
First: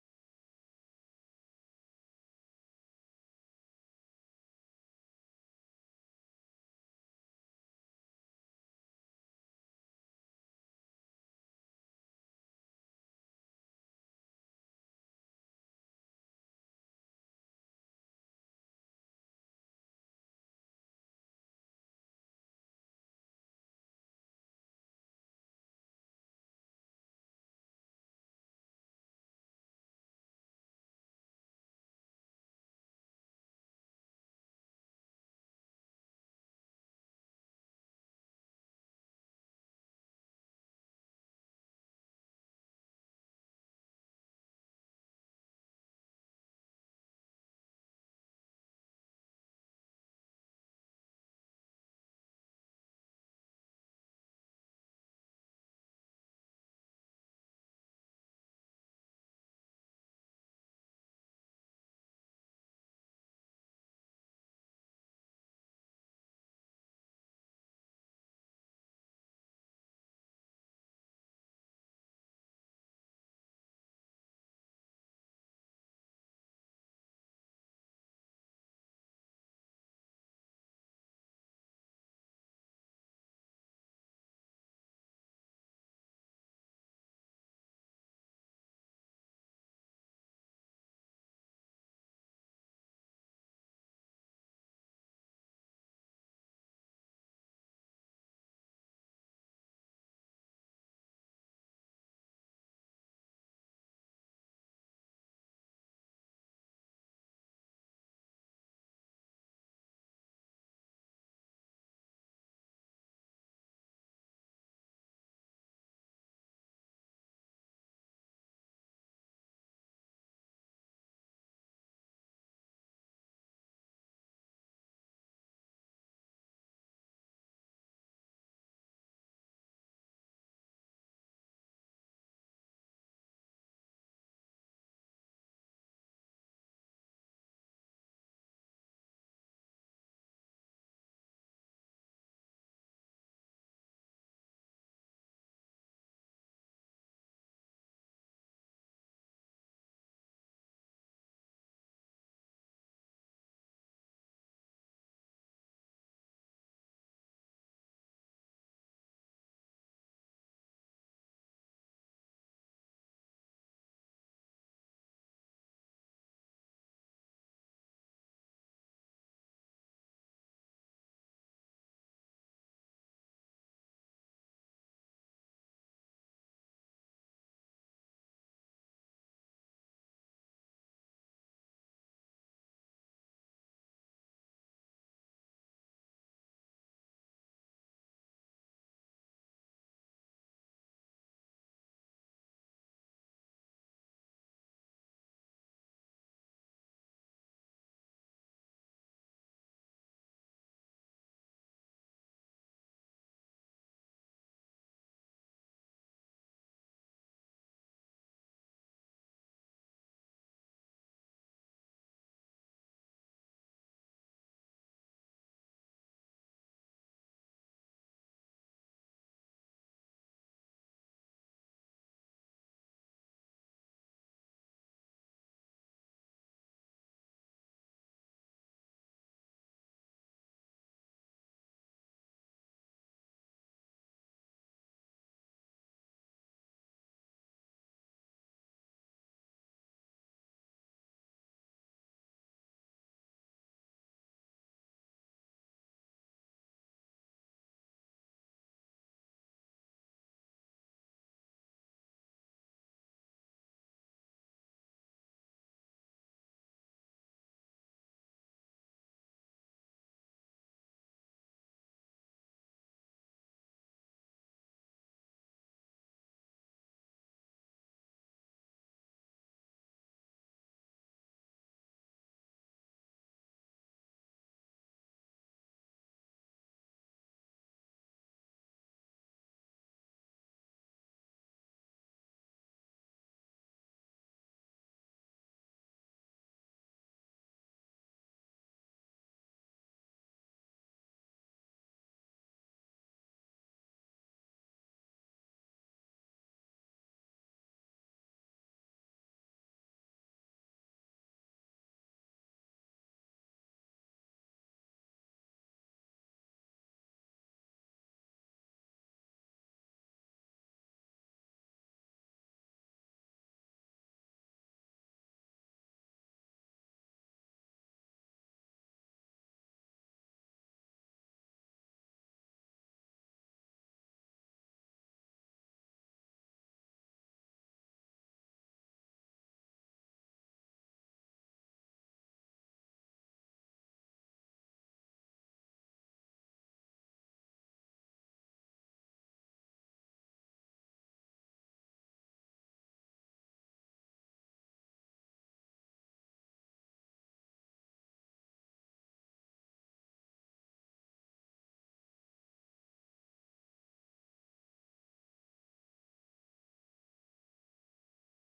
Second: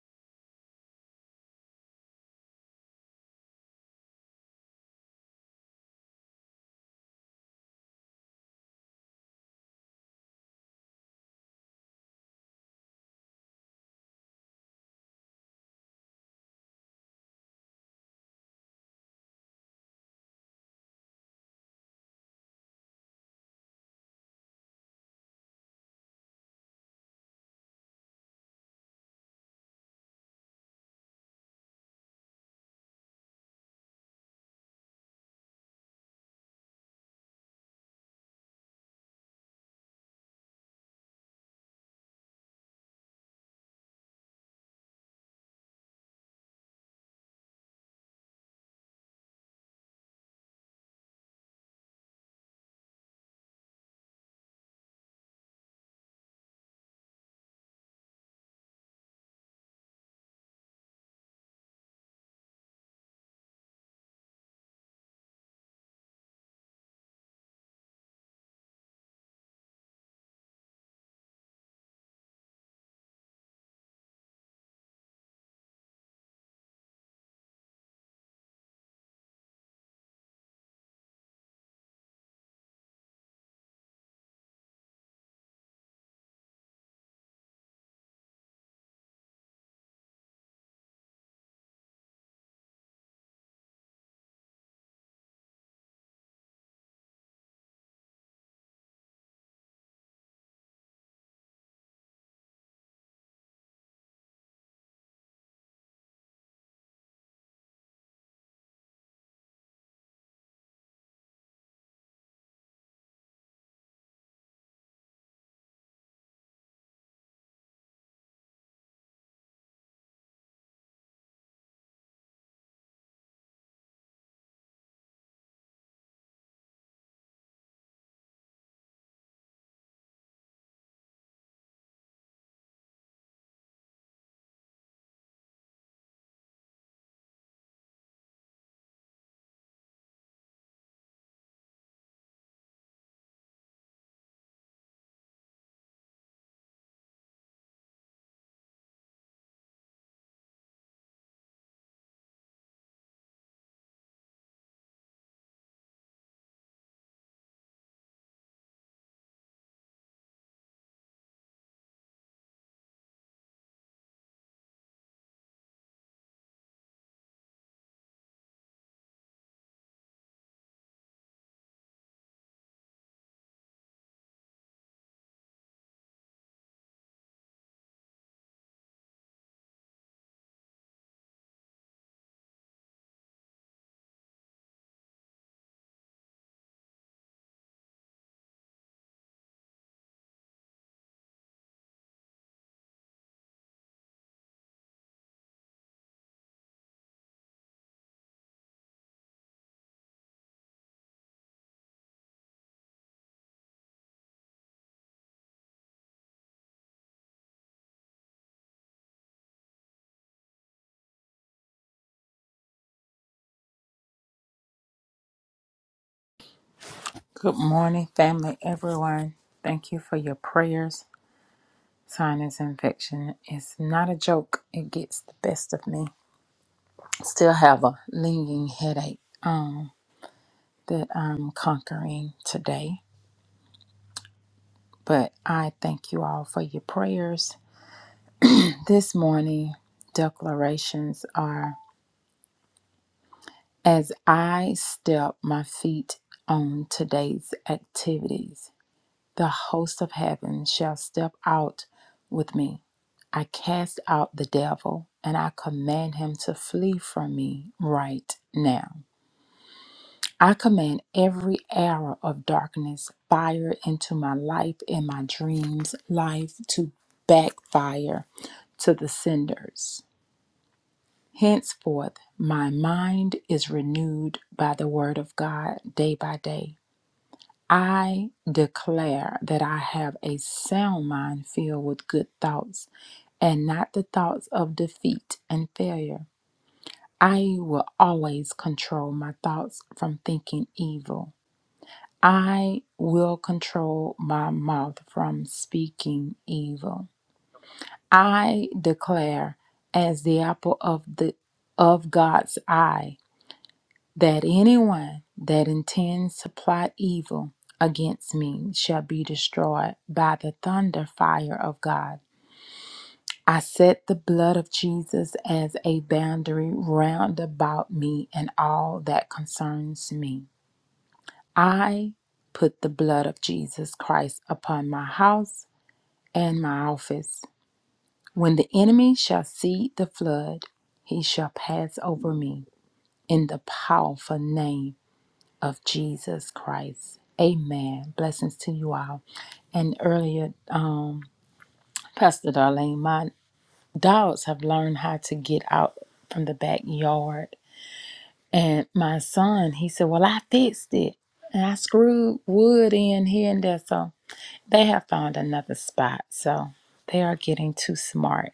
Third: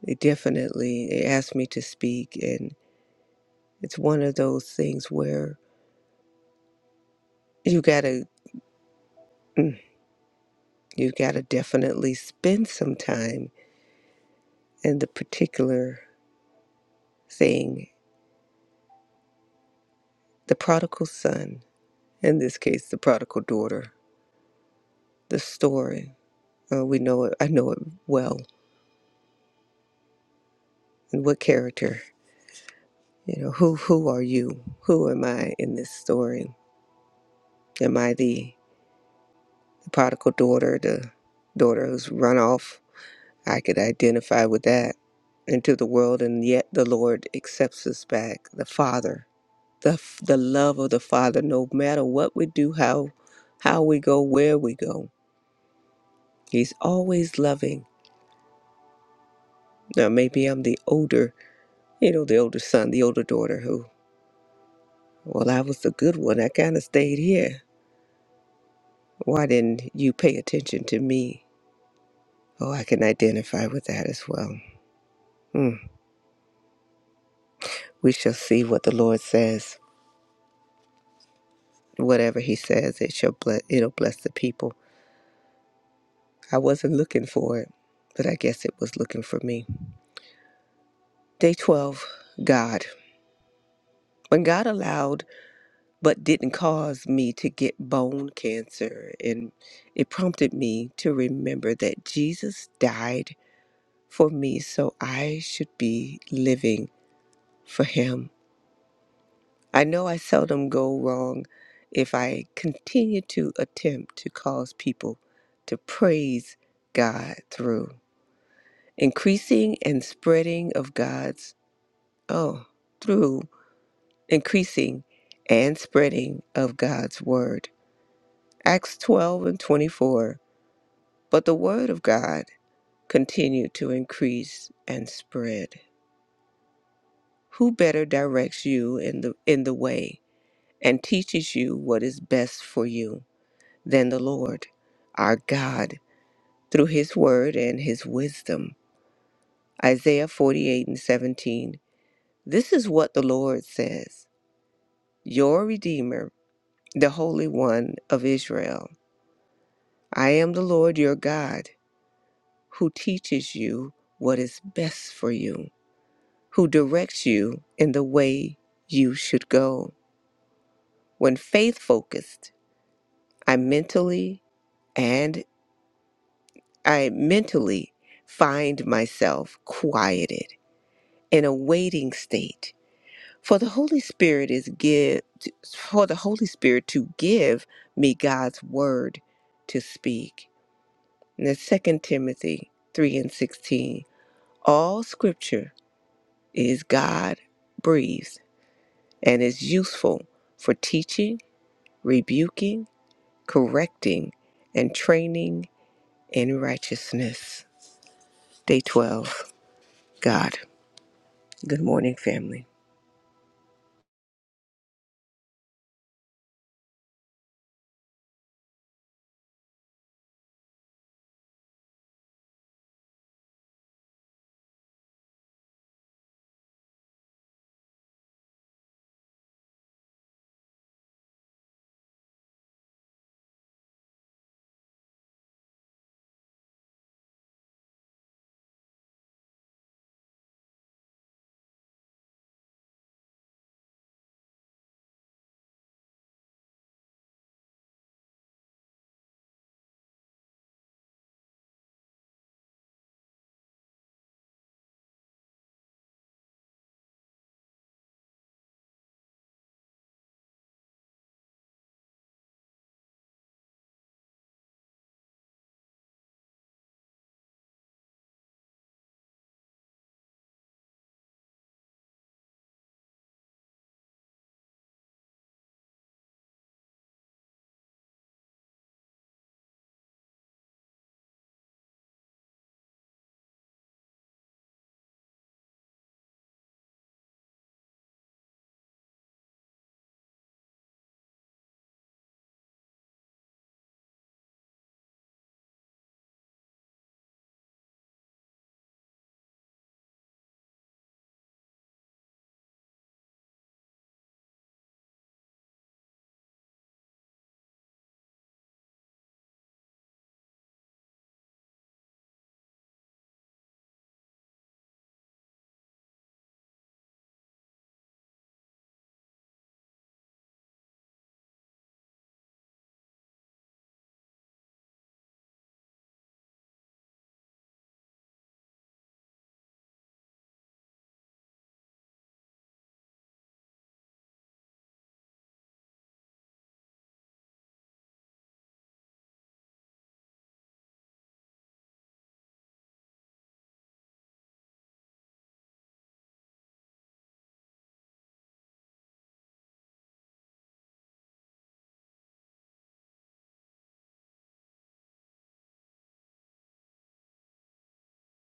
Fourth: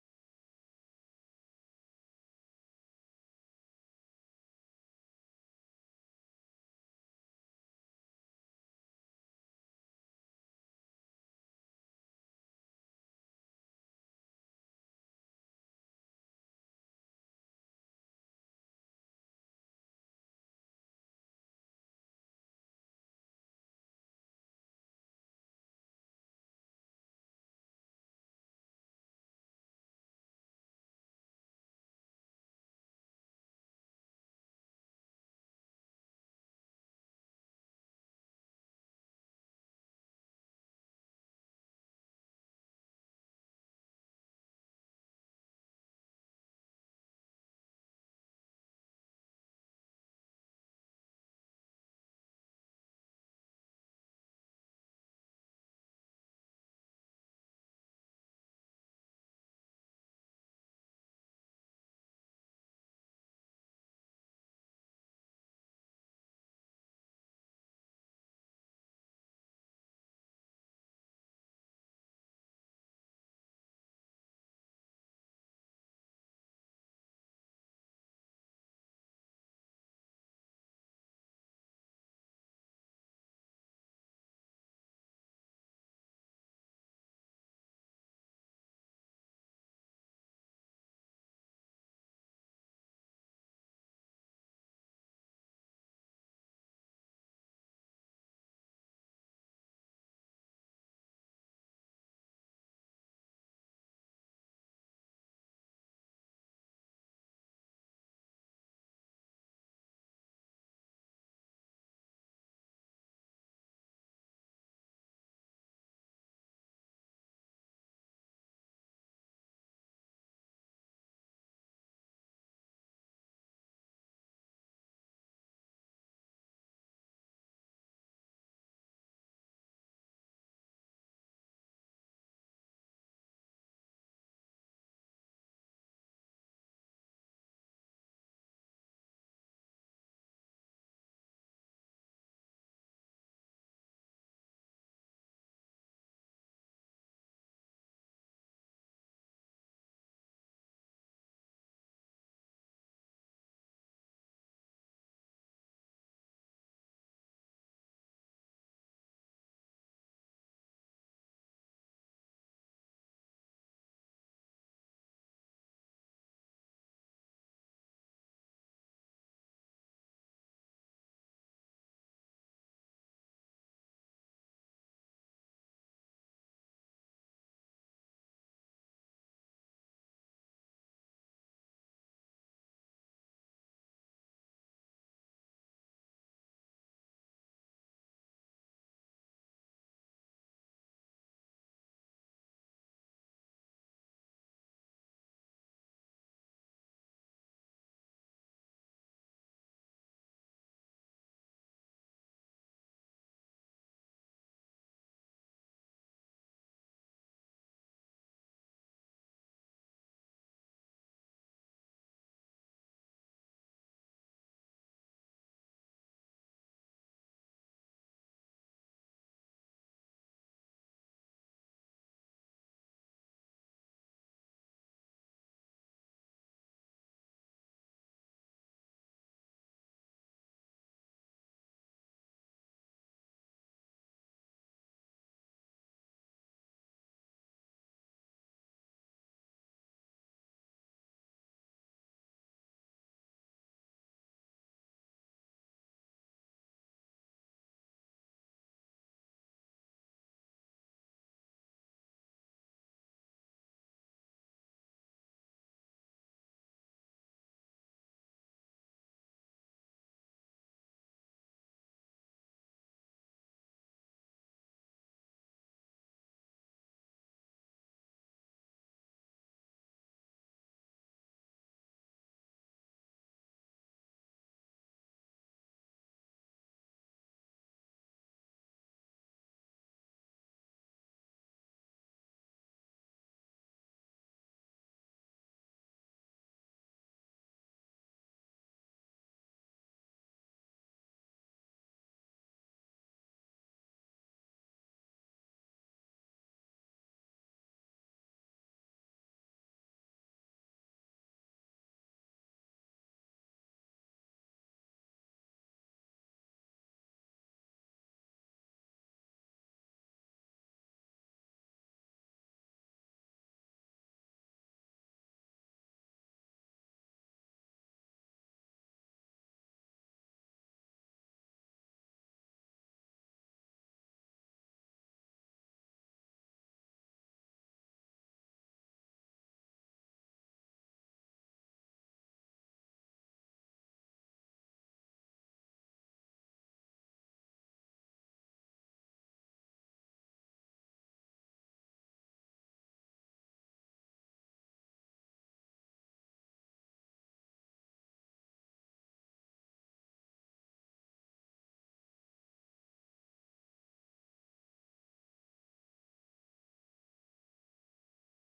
D: they definitely they asked me to speak and it's one of those things where you gotta mm, you gotta definitely spend some time in the particular thing, the prodigal son, in this case the prodigal daughter the story. Uh, we know it. I know it well. And what character? You know, who who are you? Who am I in this story? Am I the, the prodigal daughter, the daughter who's run off? I could identify with that into the world, and yet the Lord accepts us back. The Father, the f- the love of the Father. No matter what we do, how how we go, where we go, He's always loving. Now maybe I'm the older, you know, the older son, the older daughter who Well, I was the good one. I kind of stayed here. Why didn't you pay attention to me? Oh, I can identify with that as well. Hmm. We shall see what the Lord says. Whatever He says, it shall bless. It'll bless the people. I wasn't looking for it, but I guess it was looking for me. Day twelve. God. When God allowed but didn't cause me to get bone cancer, and it prompted me to remember that Jesus died for me, so I should be living. for him. I know I seldom go wrong if I continue to attempt to cause people to praise God through increasing and spreading of God's, oh, through increasing and spreading of God's word. Acts 12 and 24. But the word of God continued to increase and spread. Who better directs you in the in the way and teaches you what is best for you? than the Lord our God through his word and his wisdom. Isaiah 48 and 17. This is what the Lord says Your Redeemer, the Holy One of Israel. I am the Lord your God, who teaches you what is best for you, who directs you in the way you should go. When faith focused, I mentally and I mentally find myself quieted in a waiting state for the holy spirit is give for the holy spirit to give me god's word to speak and that's 2 timothy 3 and 16 all scripture is god breathed and is useful for teaching rebuking correcting and training in righteousness day 12 god good morning family
B: Good morning, family, everyone. Thank you for your prayers. Sinus infection is not a joke. It gets the best of me. Still have a lingering headache um, that I'm conquering today. But I thank you all for your prayers. This morning, declarations are as I step my feet on today's activities. the host of heaven shall step out with me. I cast out the devil and I command him to flee from me right now. I command every arrow of darkness fired into my life and my dreams, life to backfire to the cinders. Henceforth, my mind is renewed by the word of God day by day. I declare that I have a sound mind filled with good thoughts and not the thoughts of defeat and failure. I will always control my thoughts from thinking evil. I will control my mouth from speaking evil. I declare as the apple of the of God's eye that anyone that intends to plot evil against me shall be destroyed by the thunder fire of God. I set the blood of Jesus as a boundary round about me and all that concerns me. I put the blood of Jesus Christ upon my house and my office. When the enemy shall see the flood, he shall pass over me in the powerful name of Jesus Christ. Amen. Blessings to you all. And earlier, um, Pastor Darlene, my dogs have learned how to get out from the backyard. And my son, he said, Well, I fixed it. And I screwed wood in here and there. So they have found another spot. So they are getting too smart.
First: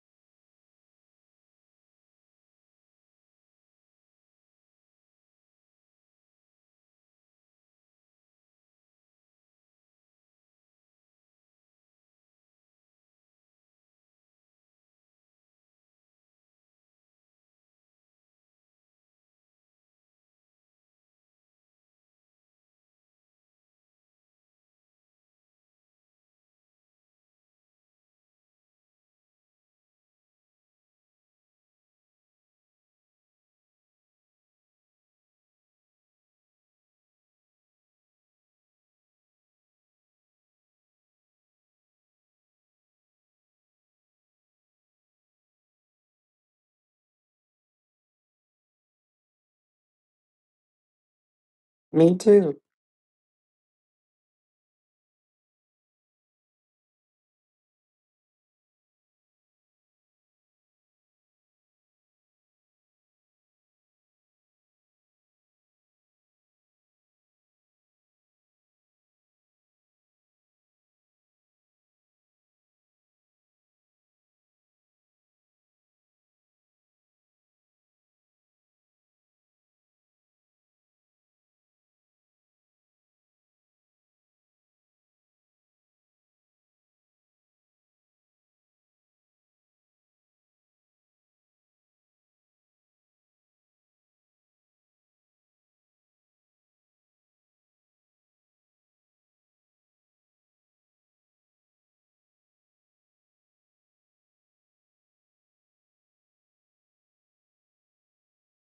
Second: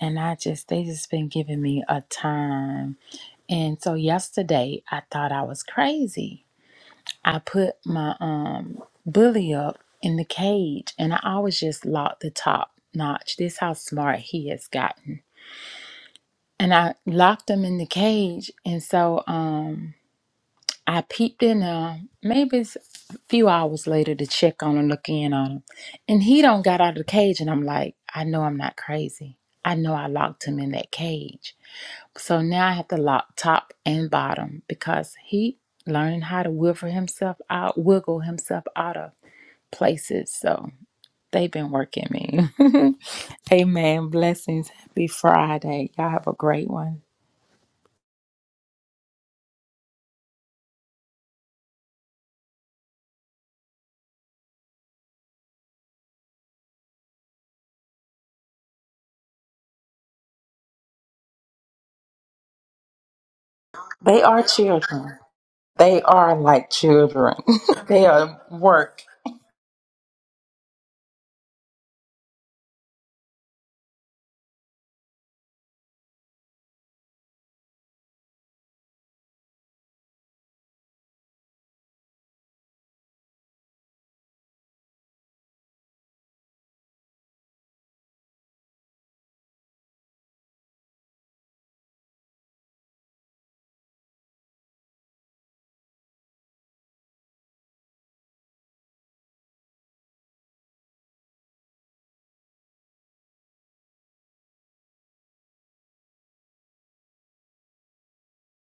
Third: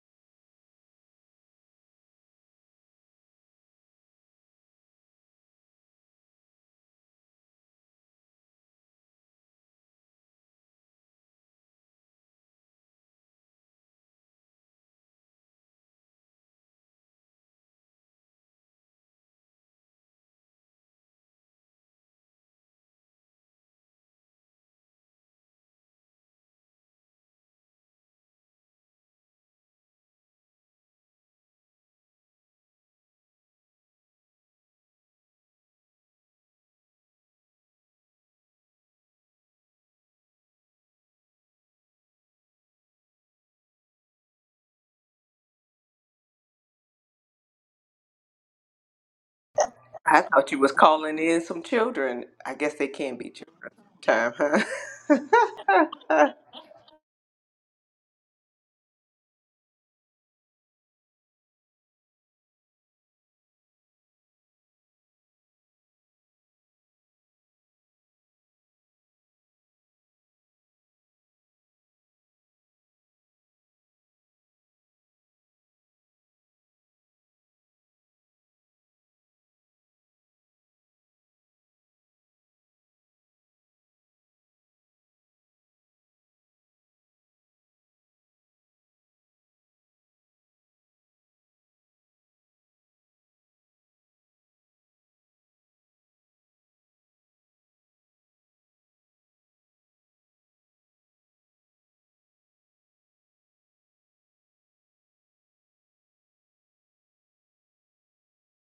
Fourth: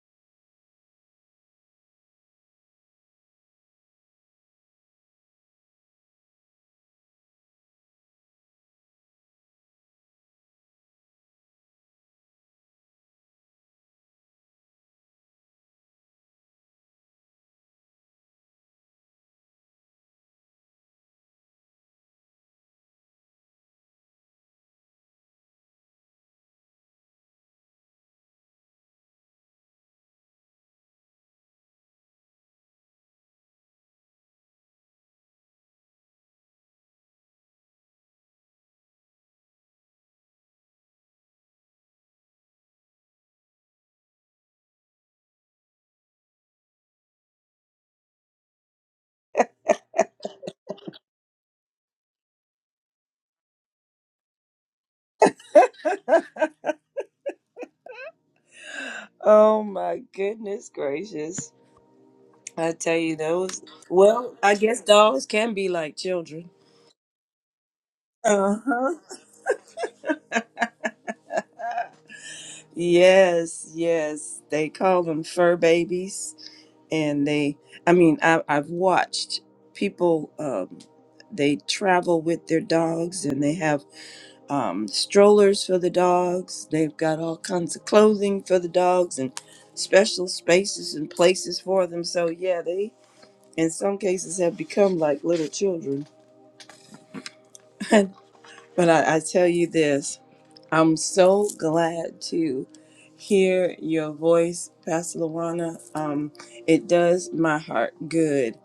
B: And I just, they just been giving me a time. And so yesterday, I thought I was crazy I put my um bully up in the cage and I always just locked the top notch. This how smart he has gotten. And I locked him in the cage and so um I peeped in uh maybe it's a few hours later to check on him, look in on him. And he don't got out of the cage and I'm like, I know I'm not crazy. I know I locked him in that cage. So now I have to lock top and bottom because he learning how to wiggle himself out, wiggle himself out of places. So they've been working me. Amen. Blessings. Happy Friday. Y'all have a great one.
D: I thought you was calling in some
C: Me
D: children. I
C: too.
D: guess they can be time, huh?
A: Oh my goodness gracious. I tell you those.
B: They
A: Well,
B: are
A: I guess
B: children.
A: dogs can be like
B: They are
A: children.
B: like children. they are
A: Uh huh.
B: work.
A: Yes, yes. They call them fur babies, and they. I mean, I, I've watched people. Um, they travel with their dogs, and they have um, strollers for the dogs. They've got all kinds of clothing for the dogs, and special spaces and places for them. So yeah, they in some cases have become like little children. but I, I tell you this. I'm so glad to hear your voice, Pastor Luana. Um, it does my heart good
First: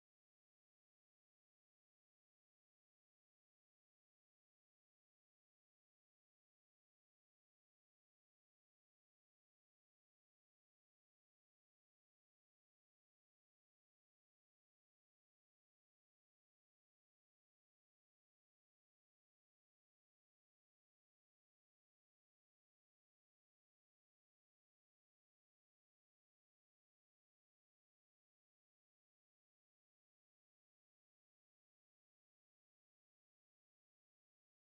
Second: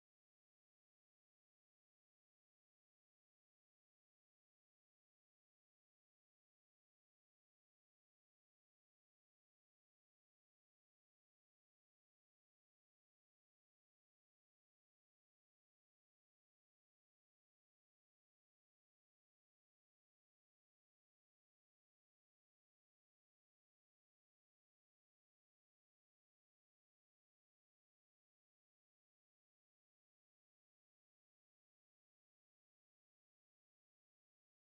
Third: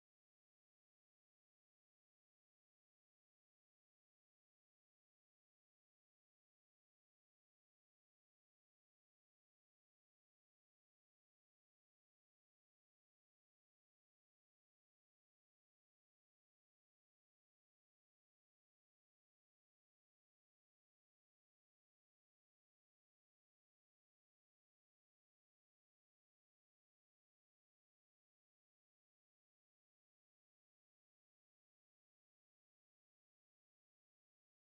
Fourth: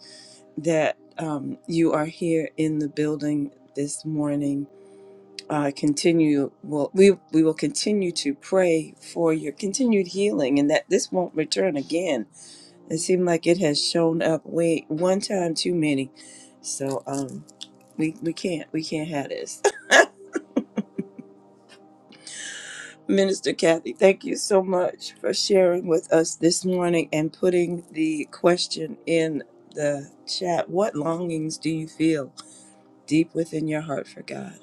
A: that um, you are here in the building this morning. Uh, continue. Well, we we will continue to pray for your continued healing, and that this won't return again. It seemed like it has shown up way one time too many, so um, we we can't we can't have this. Minister Kathy, thank you so much for sharing with us this morning and putting the question in the chat. What longings do you feel deep within your heart for God?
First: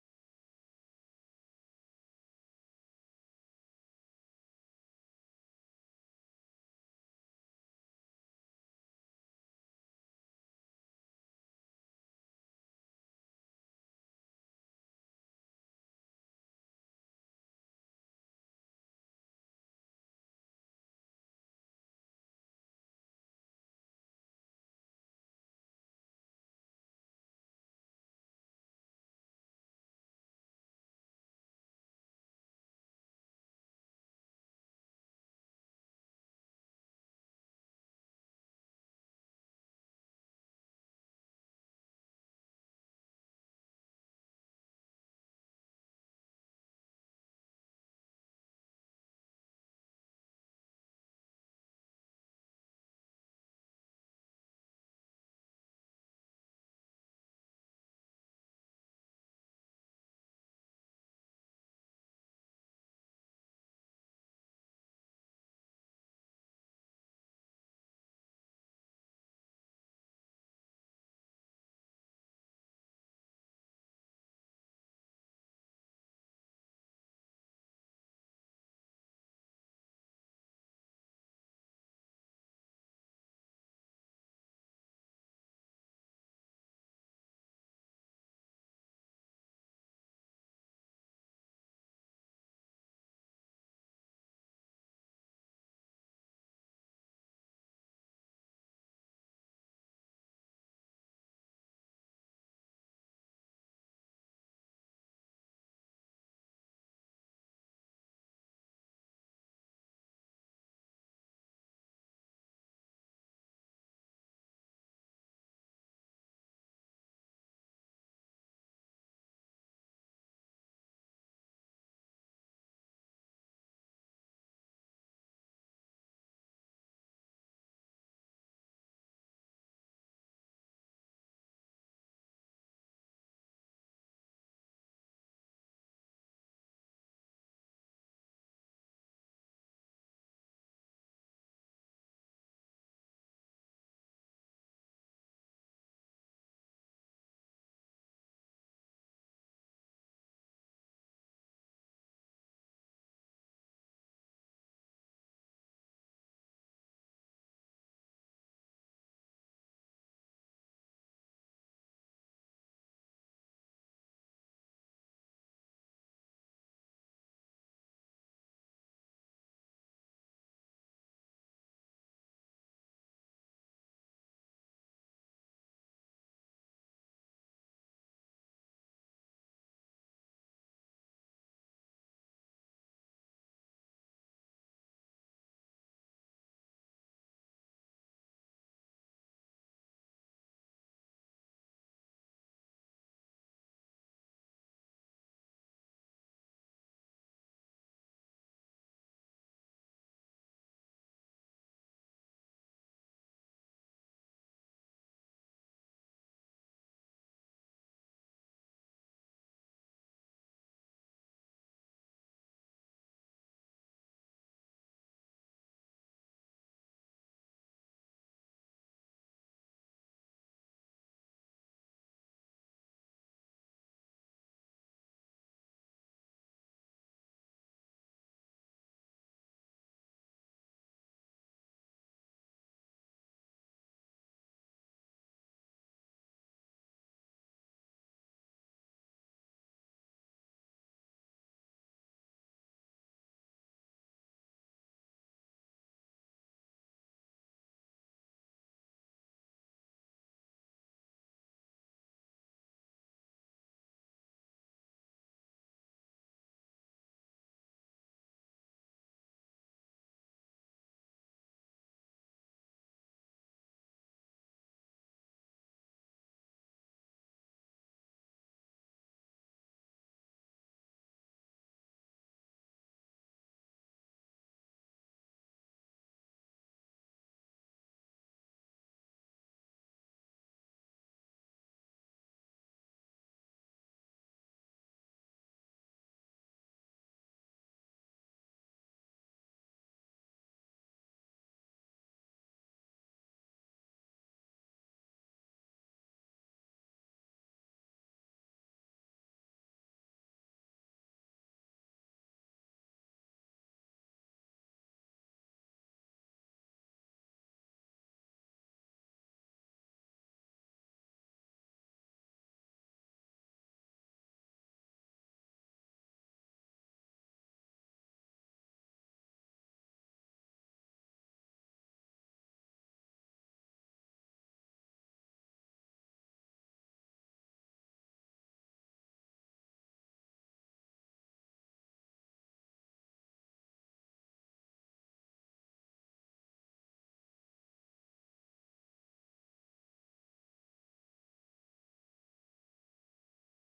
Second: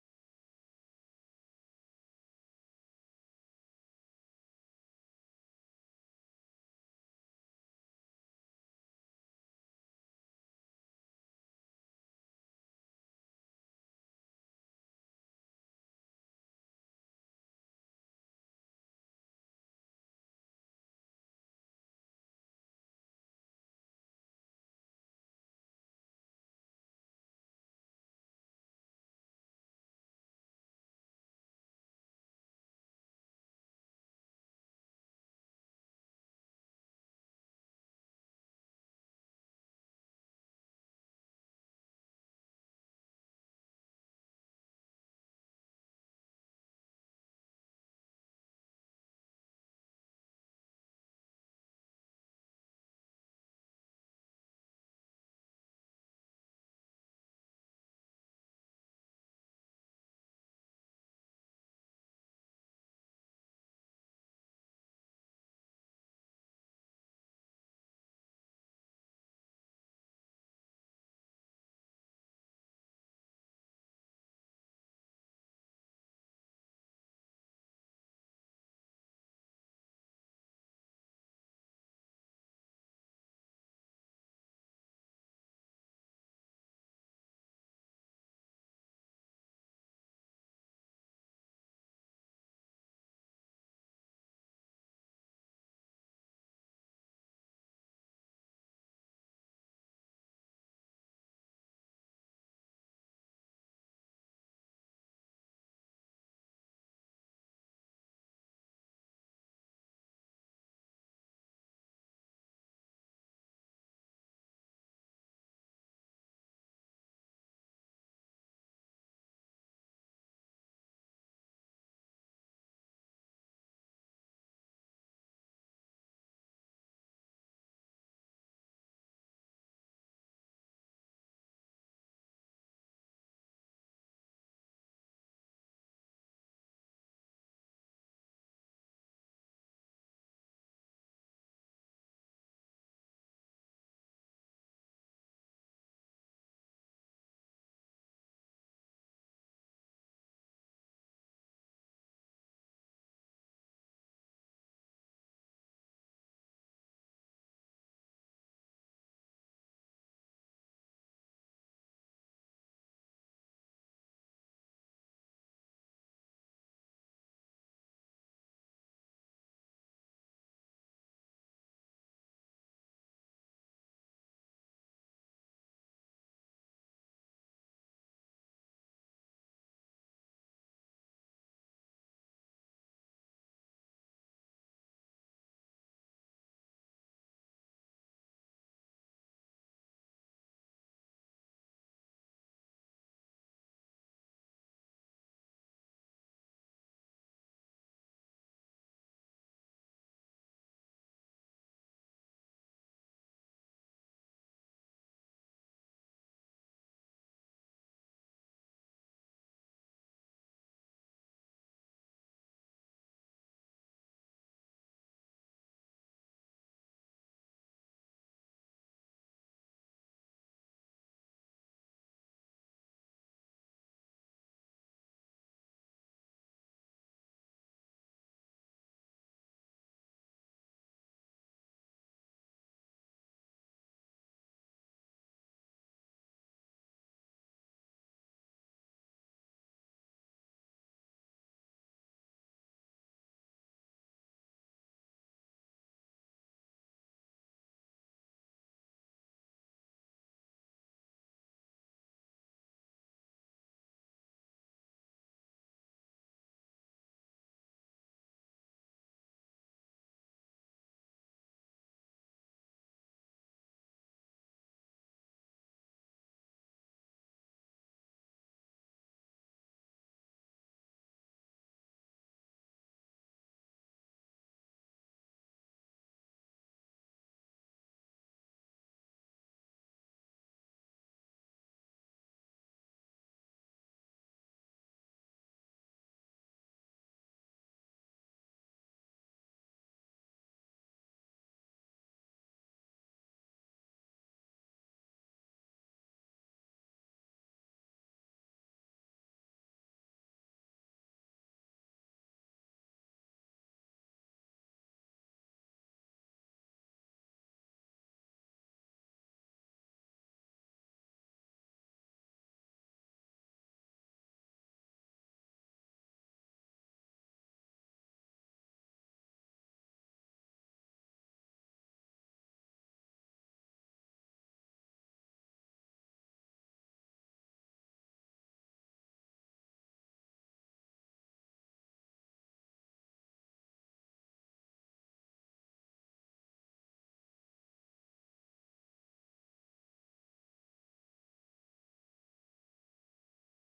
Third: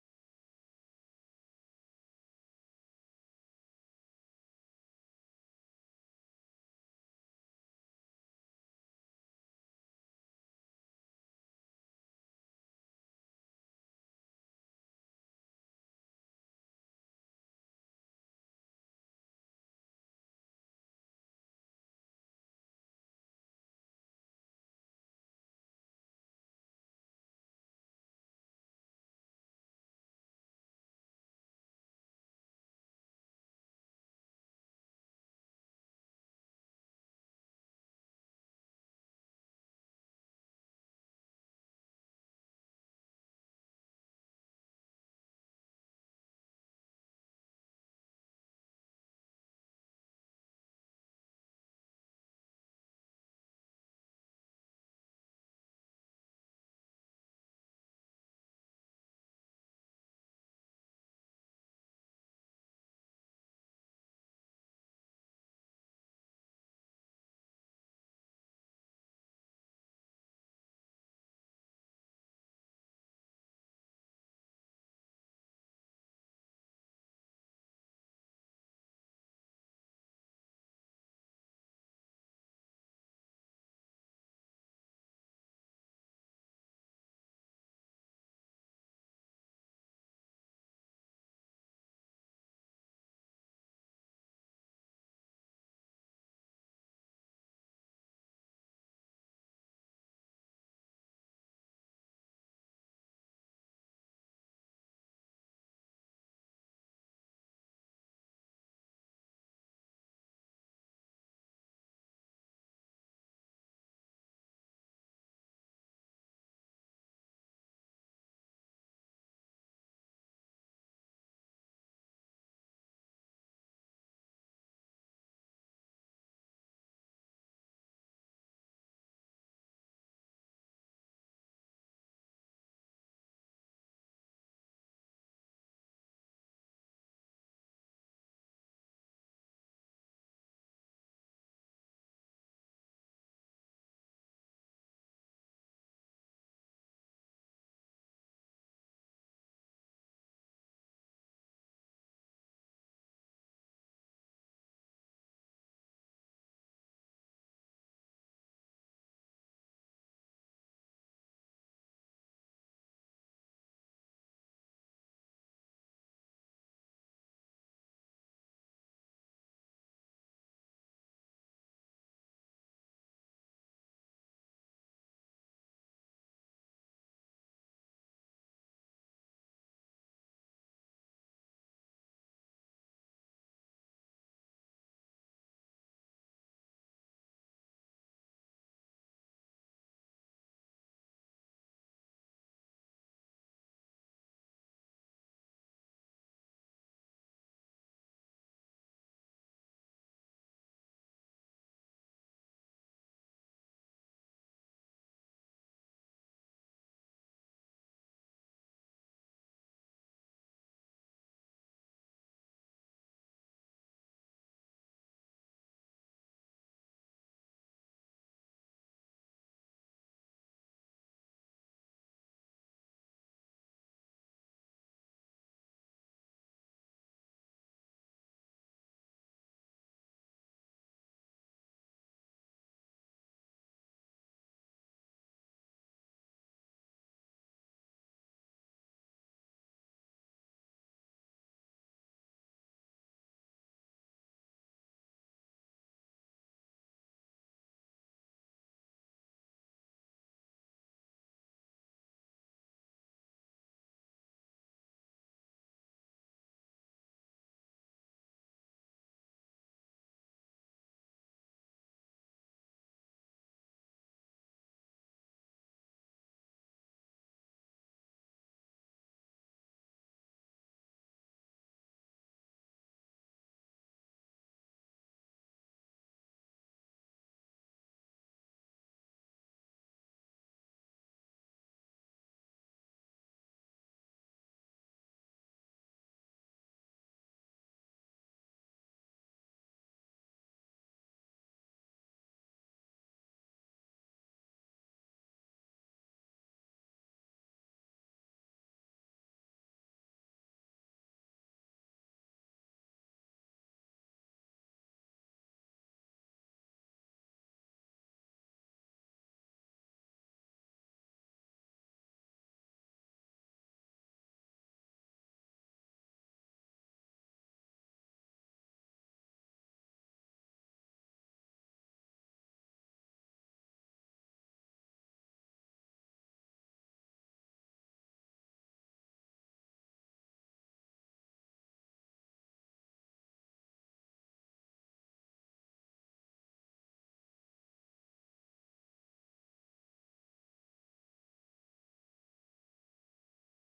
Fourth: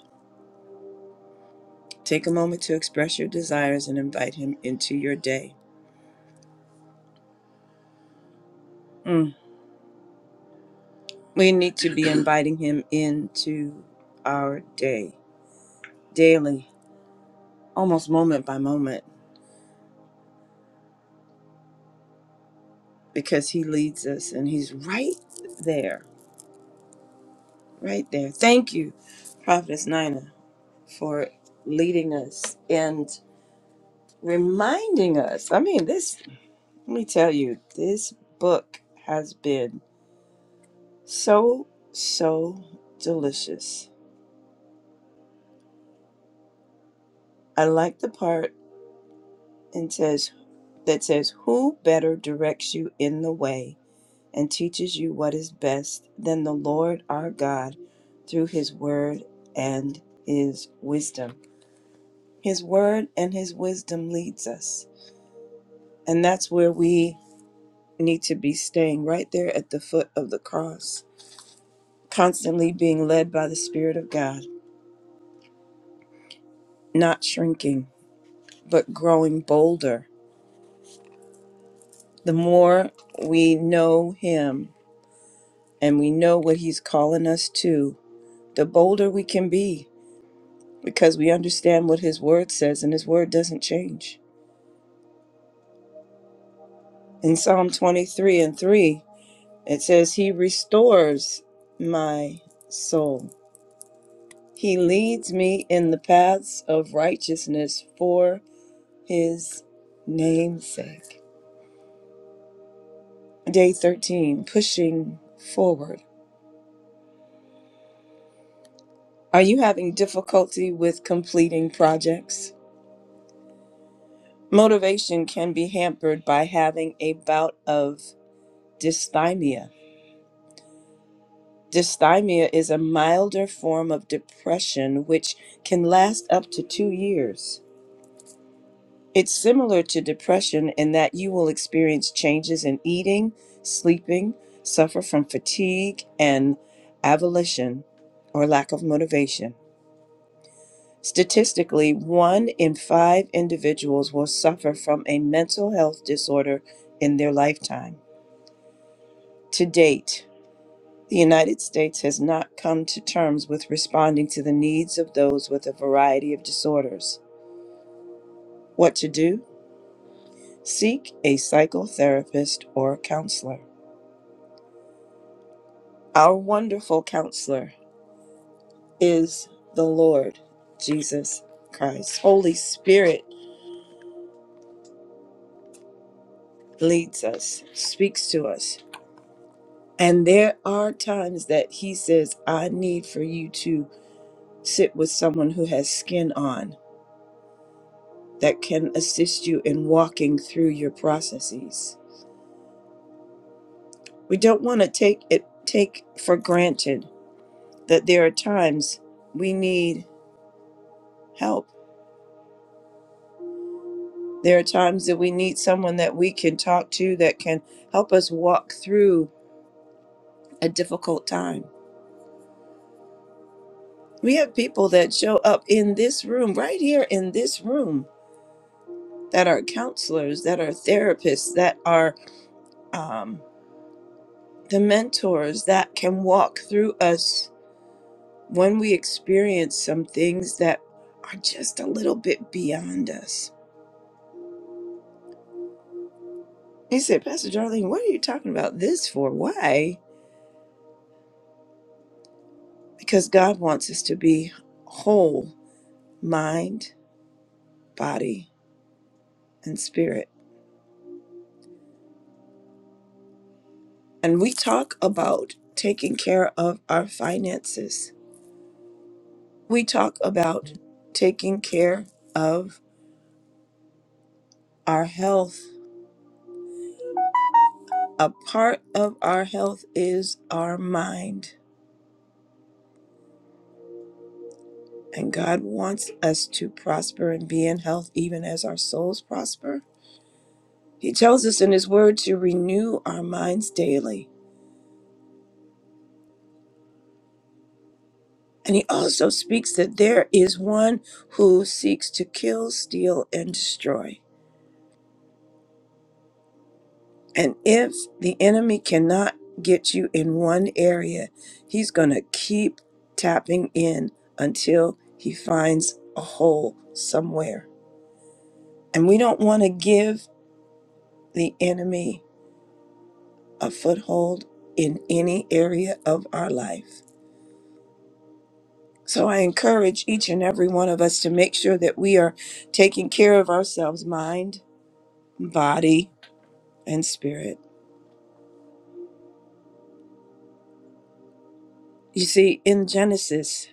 A: Take a moment to express your desires and invite Him into your day. Mm. We need to be inviting Him into our day daily, almost moment by moment, because He leads us and He's right there, right there. Thank you, Prophetess Nina for leading us and reminding us. I mean, this, let me tell you, this book has been so, so delicious. I like the part and says that says, Who better directs you in the way and teaches you what is best than the Lord our God through his word and his wisdom? His word and his wisdom leads us. And that's where we need to be staying right there at the foot of the cross, constantly being led by the Spirit of God, not shrinking, but growing bolder. The more we know Him and we know what He's calling us to, the bolder we can be because we understand what His Word says, and His Word doesn't change. In Psalm 23 and 3, it says, He restores my soul. He leads me in the paths of righteousness for his namesake. Day 13, pushing forward. Are you having difficulty with completing projects? Motivation can be hampered by having a bout of dysthymia. Dysthymia is a milder form of depression which can last up to two years. It's similar to depression in that you will experience changes in eating, sleeping, suffer from fatigue and avolition or lack of motivation. Statistically, one in five individuals will suffer from a mental health disorder in their lifetime. To date, the United States has not come to terms with responding to the needs of those with a variety of disorders. What to do? Seek a psychotherapist or counselor. Our wonderful counselor is the Lord Jesus Christ. Holy Spirit leads us, speaks to us. And there are times that he says, I need for you to sit with someone who has skin on that can assist you in walking through your processes. We don't want to take it take for granted that there are times we need help There are times that we need someone that we can talk to that can help us walk through a difficult time. We have people that show up in this room, right here in this room, that are counselors, that are therapists, that are um, the mentors that can walk through us when we experience some things that are just a little bit beyond us. He said, Pastor Darlene, what are you talking about this for? Why? Because God wants us to be whole mind, body, and spirit. And we talk about taking care of our finances. We talk about taking care of our health. A part of our health is our mind. And God wants us to prosper and be in health even as our souls prosper. He tells us in His Word to renew our minds daily. And He also speaks that there is one who seeks to kill, steal, and destroy. And if the enemy cannot get you in one area, he's going to keep tapping in until he finds a hole somewhere. And we don't want to give the enemy a foothold in any area of our life. So I encourage each and every one of us to make sure that we are taking care of ourselves mind, body, and spirit. You see, in Genesis,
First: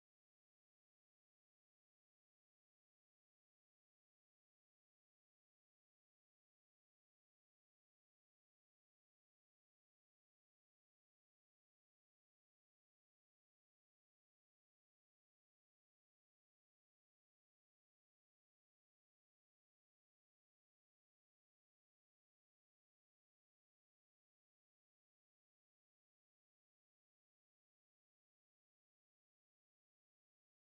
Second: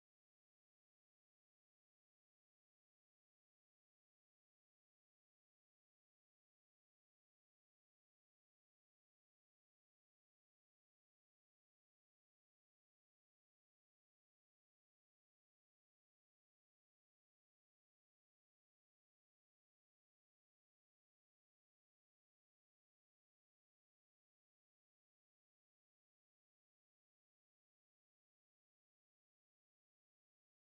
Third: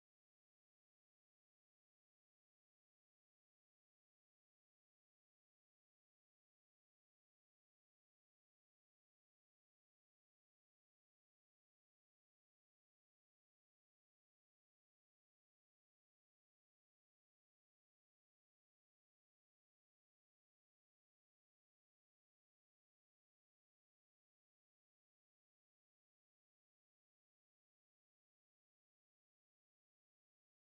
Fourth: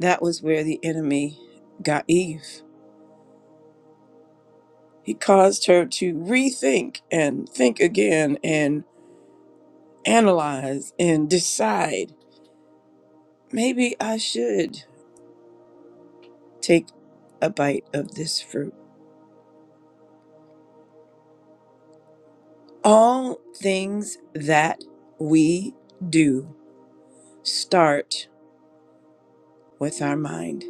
A: that was where the enemy got Eve He caused her to rethink and think again and analyze and decide maybe I should take a bite of this fruit. All things that we do start with our mind,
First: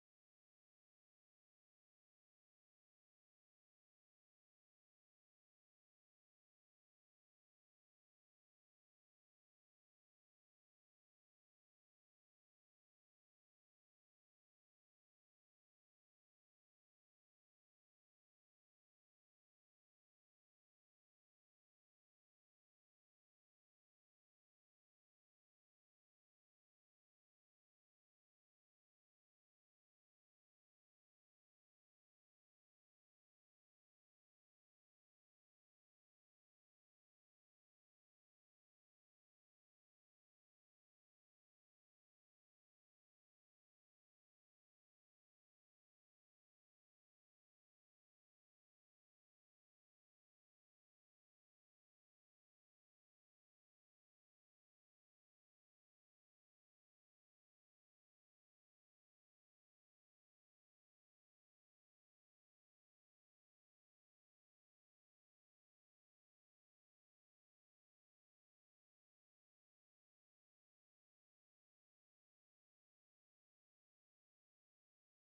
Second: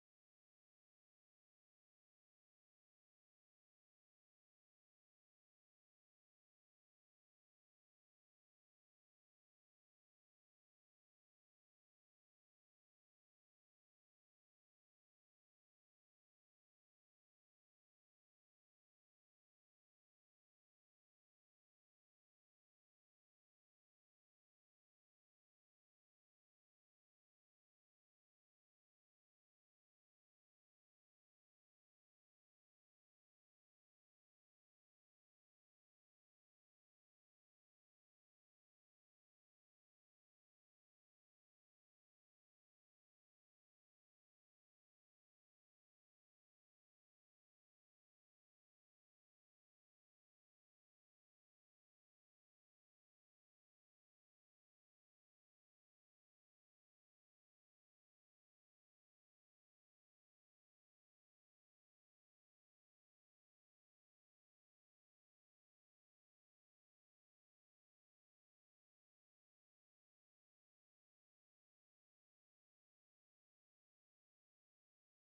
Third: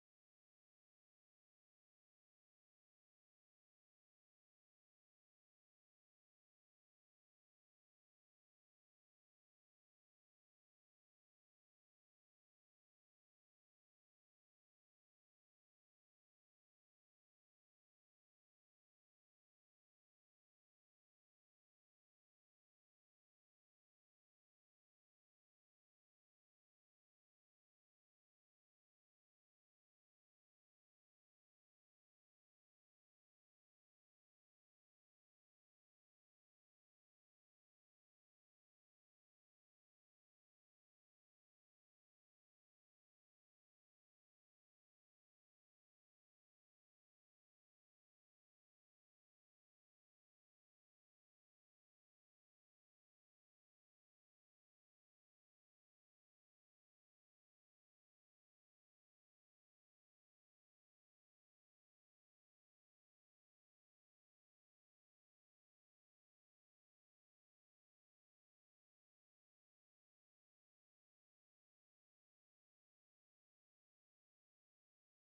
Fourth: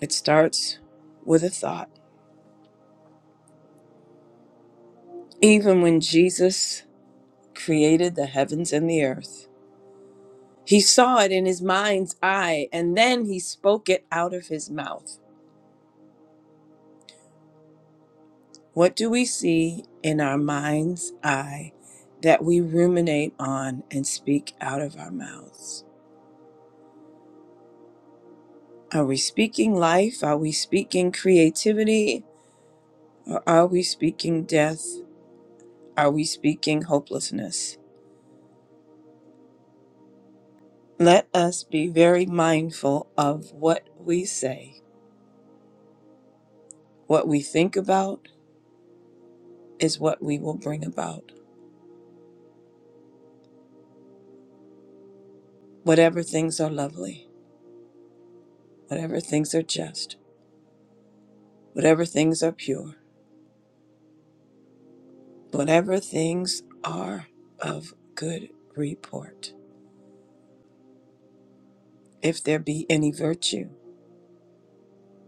A: it starts with a thought. Even when Jesus created the heavens and the earth, he saw it in his mind's eye and then he spoke it out of his mouth. What do we see in our mind's eye that we ruminate on and speak out of our mouths? Are we speaking life? Are we speaking creativity? Or are we speaking death? Are we speaking hopelessness? Let us be very mindful of what we say. What we think about is what we will bring about. Whatever things are lovely, whatever things are just, whatever things are pure whatever things are of good report, if there be any virtue,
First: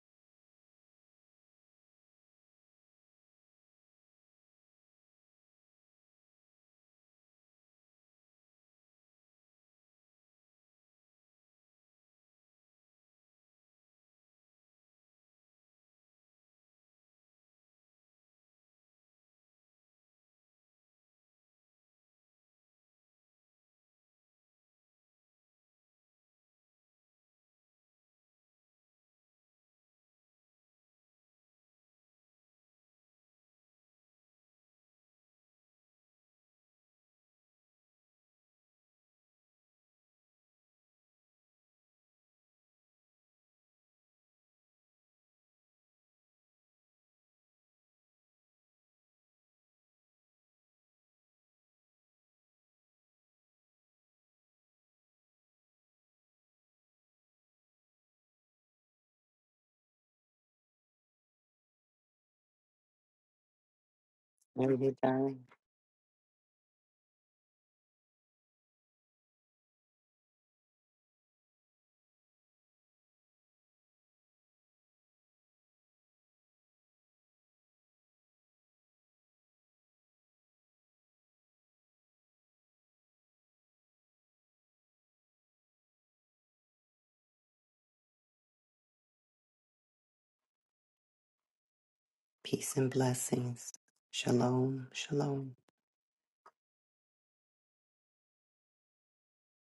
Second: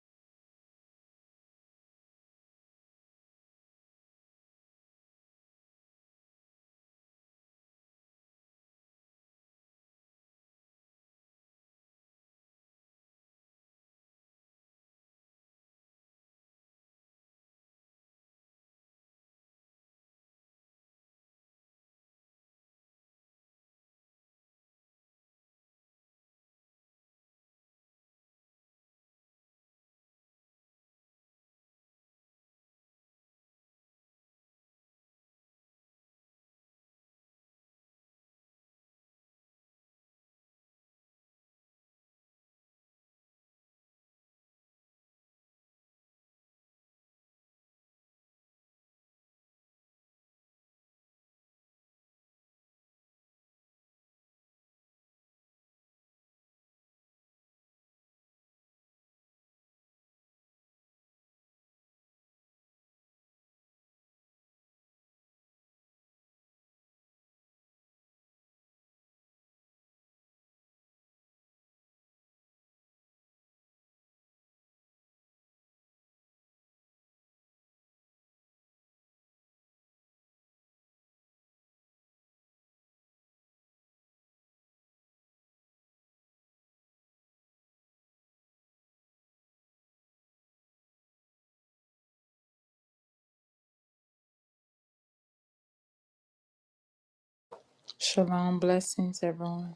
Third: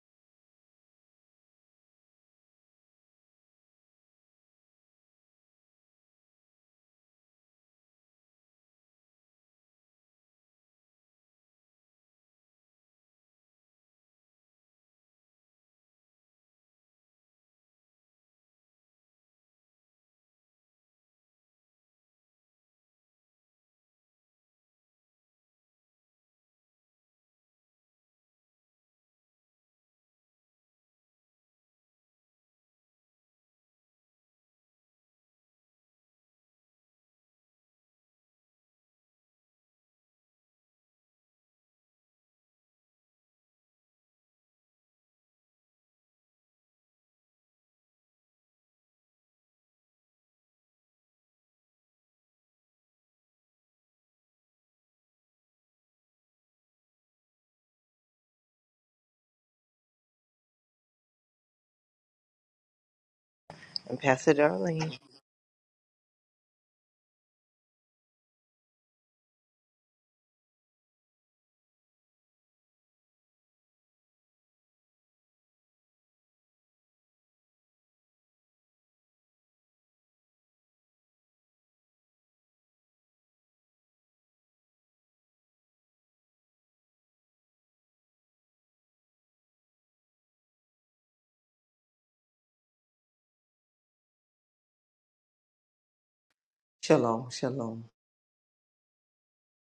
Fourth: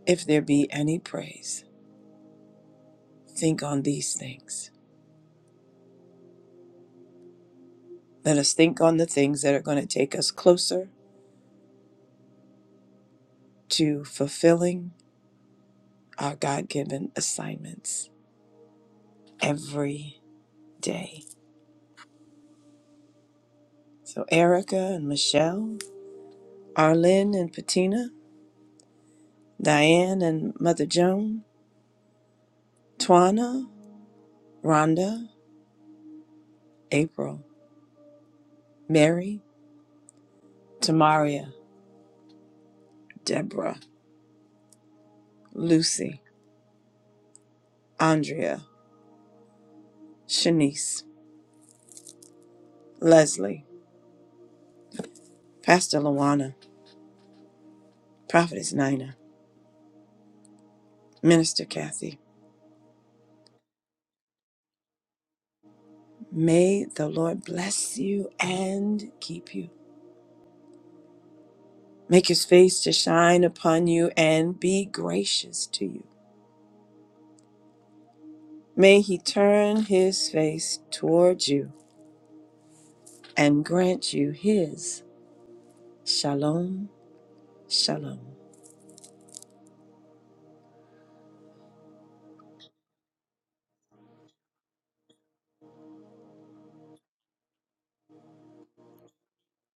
A: if there be any praise, think on these things. Let us think on the things that are going to take us closer to fulfilling our God given assignments every day. So, Erica and Michelle, Arlene and Patina, Diane and Mother Joan, Twana, Rhonda, April, Mary, Tamaria, Deborah. Lucy, Andrea, Shanice, Leslie, Pastor Luana, Prophetess Nina, Minister Kathy.
D: And Pastor
C: Have a good
D: Darlene.
C: time.
A: May the Lord bless you and keep you. Make his face to shine upon you and be gracious to you. May he turn his face towards you and grant you his shalom, shalom.
C: Peace and blessings. Shalom. Shalom.
D: Shalom, shalom.
B: Shalom. Blessings, everyone.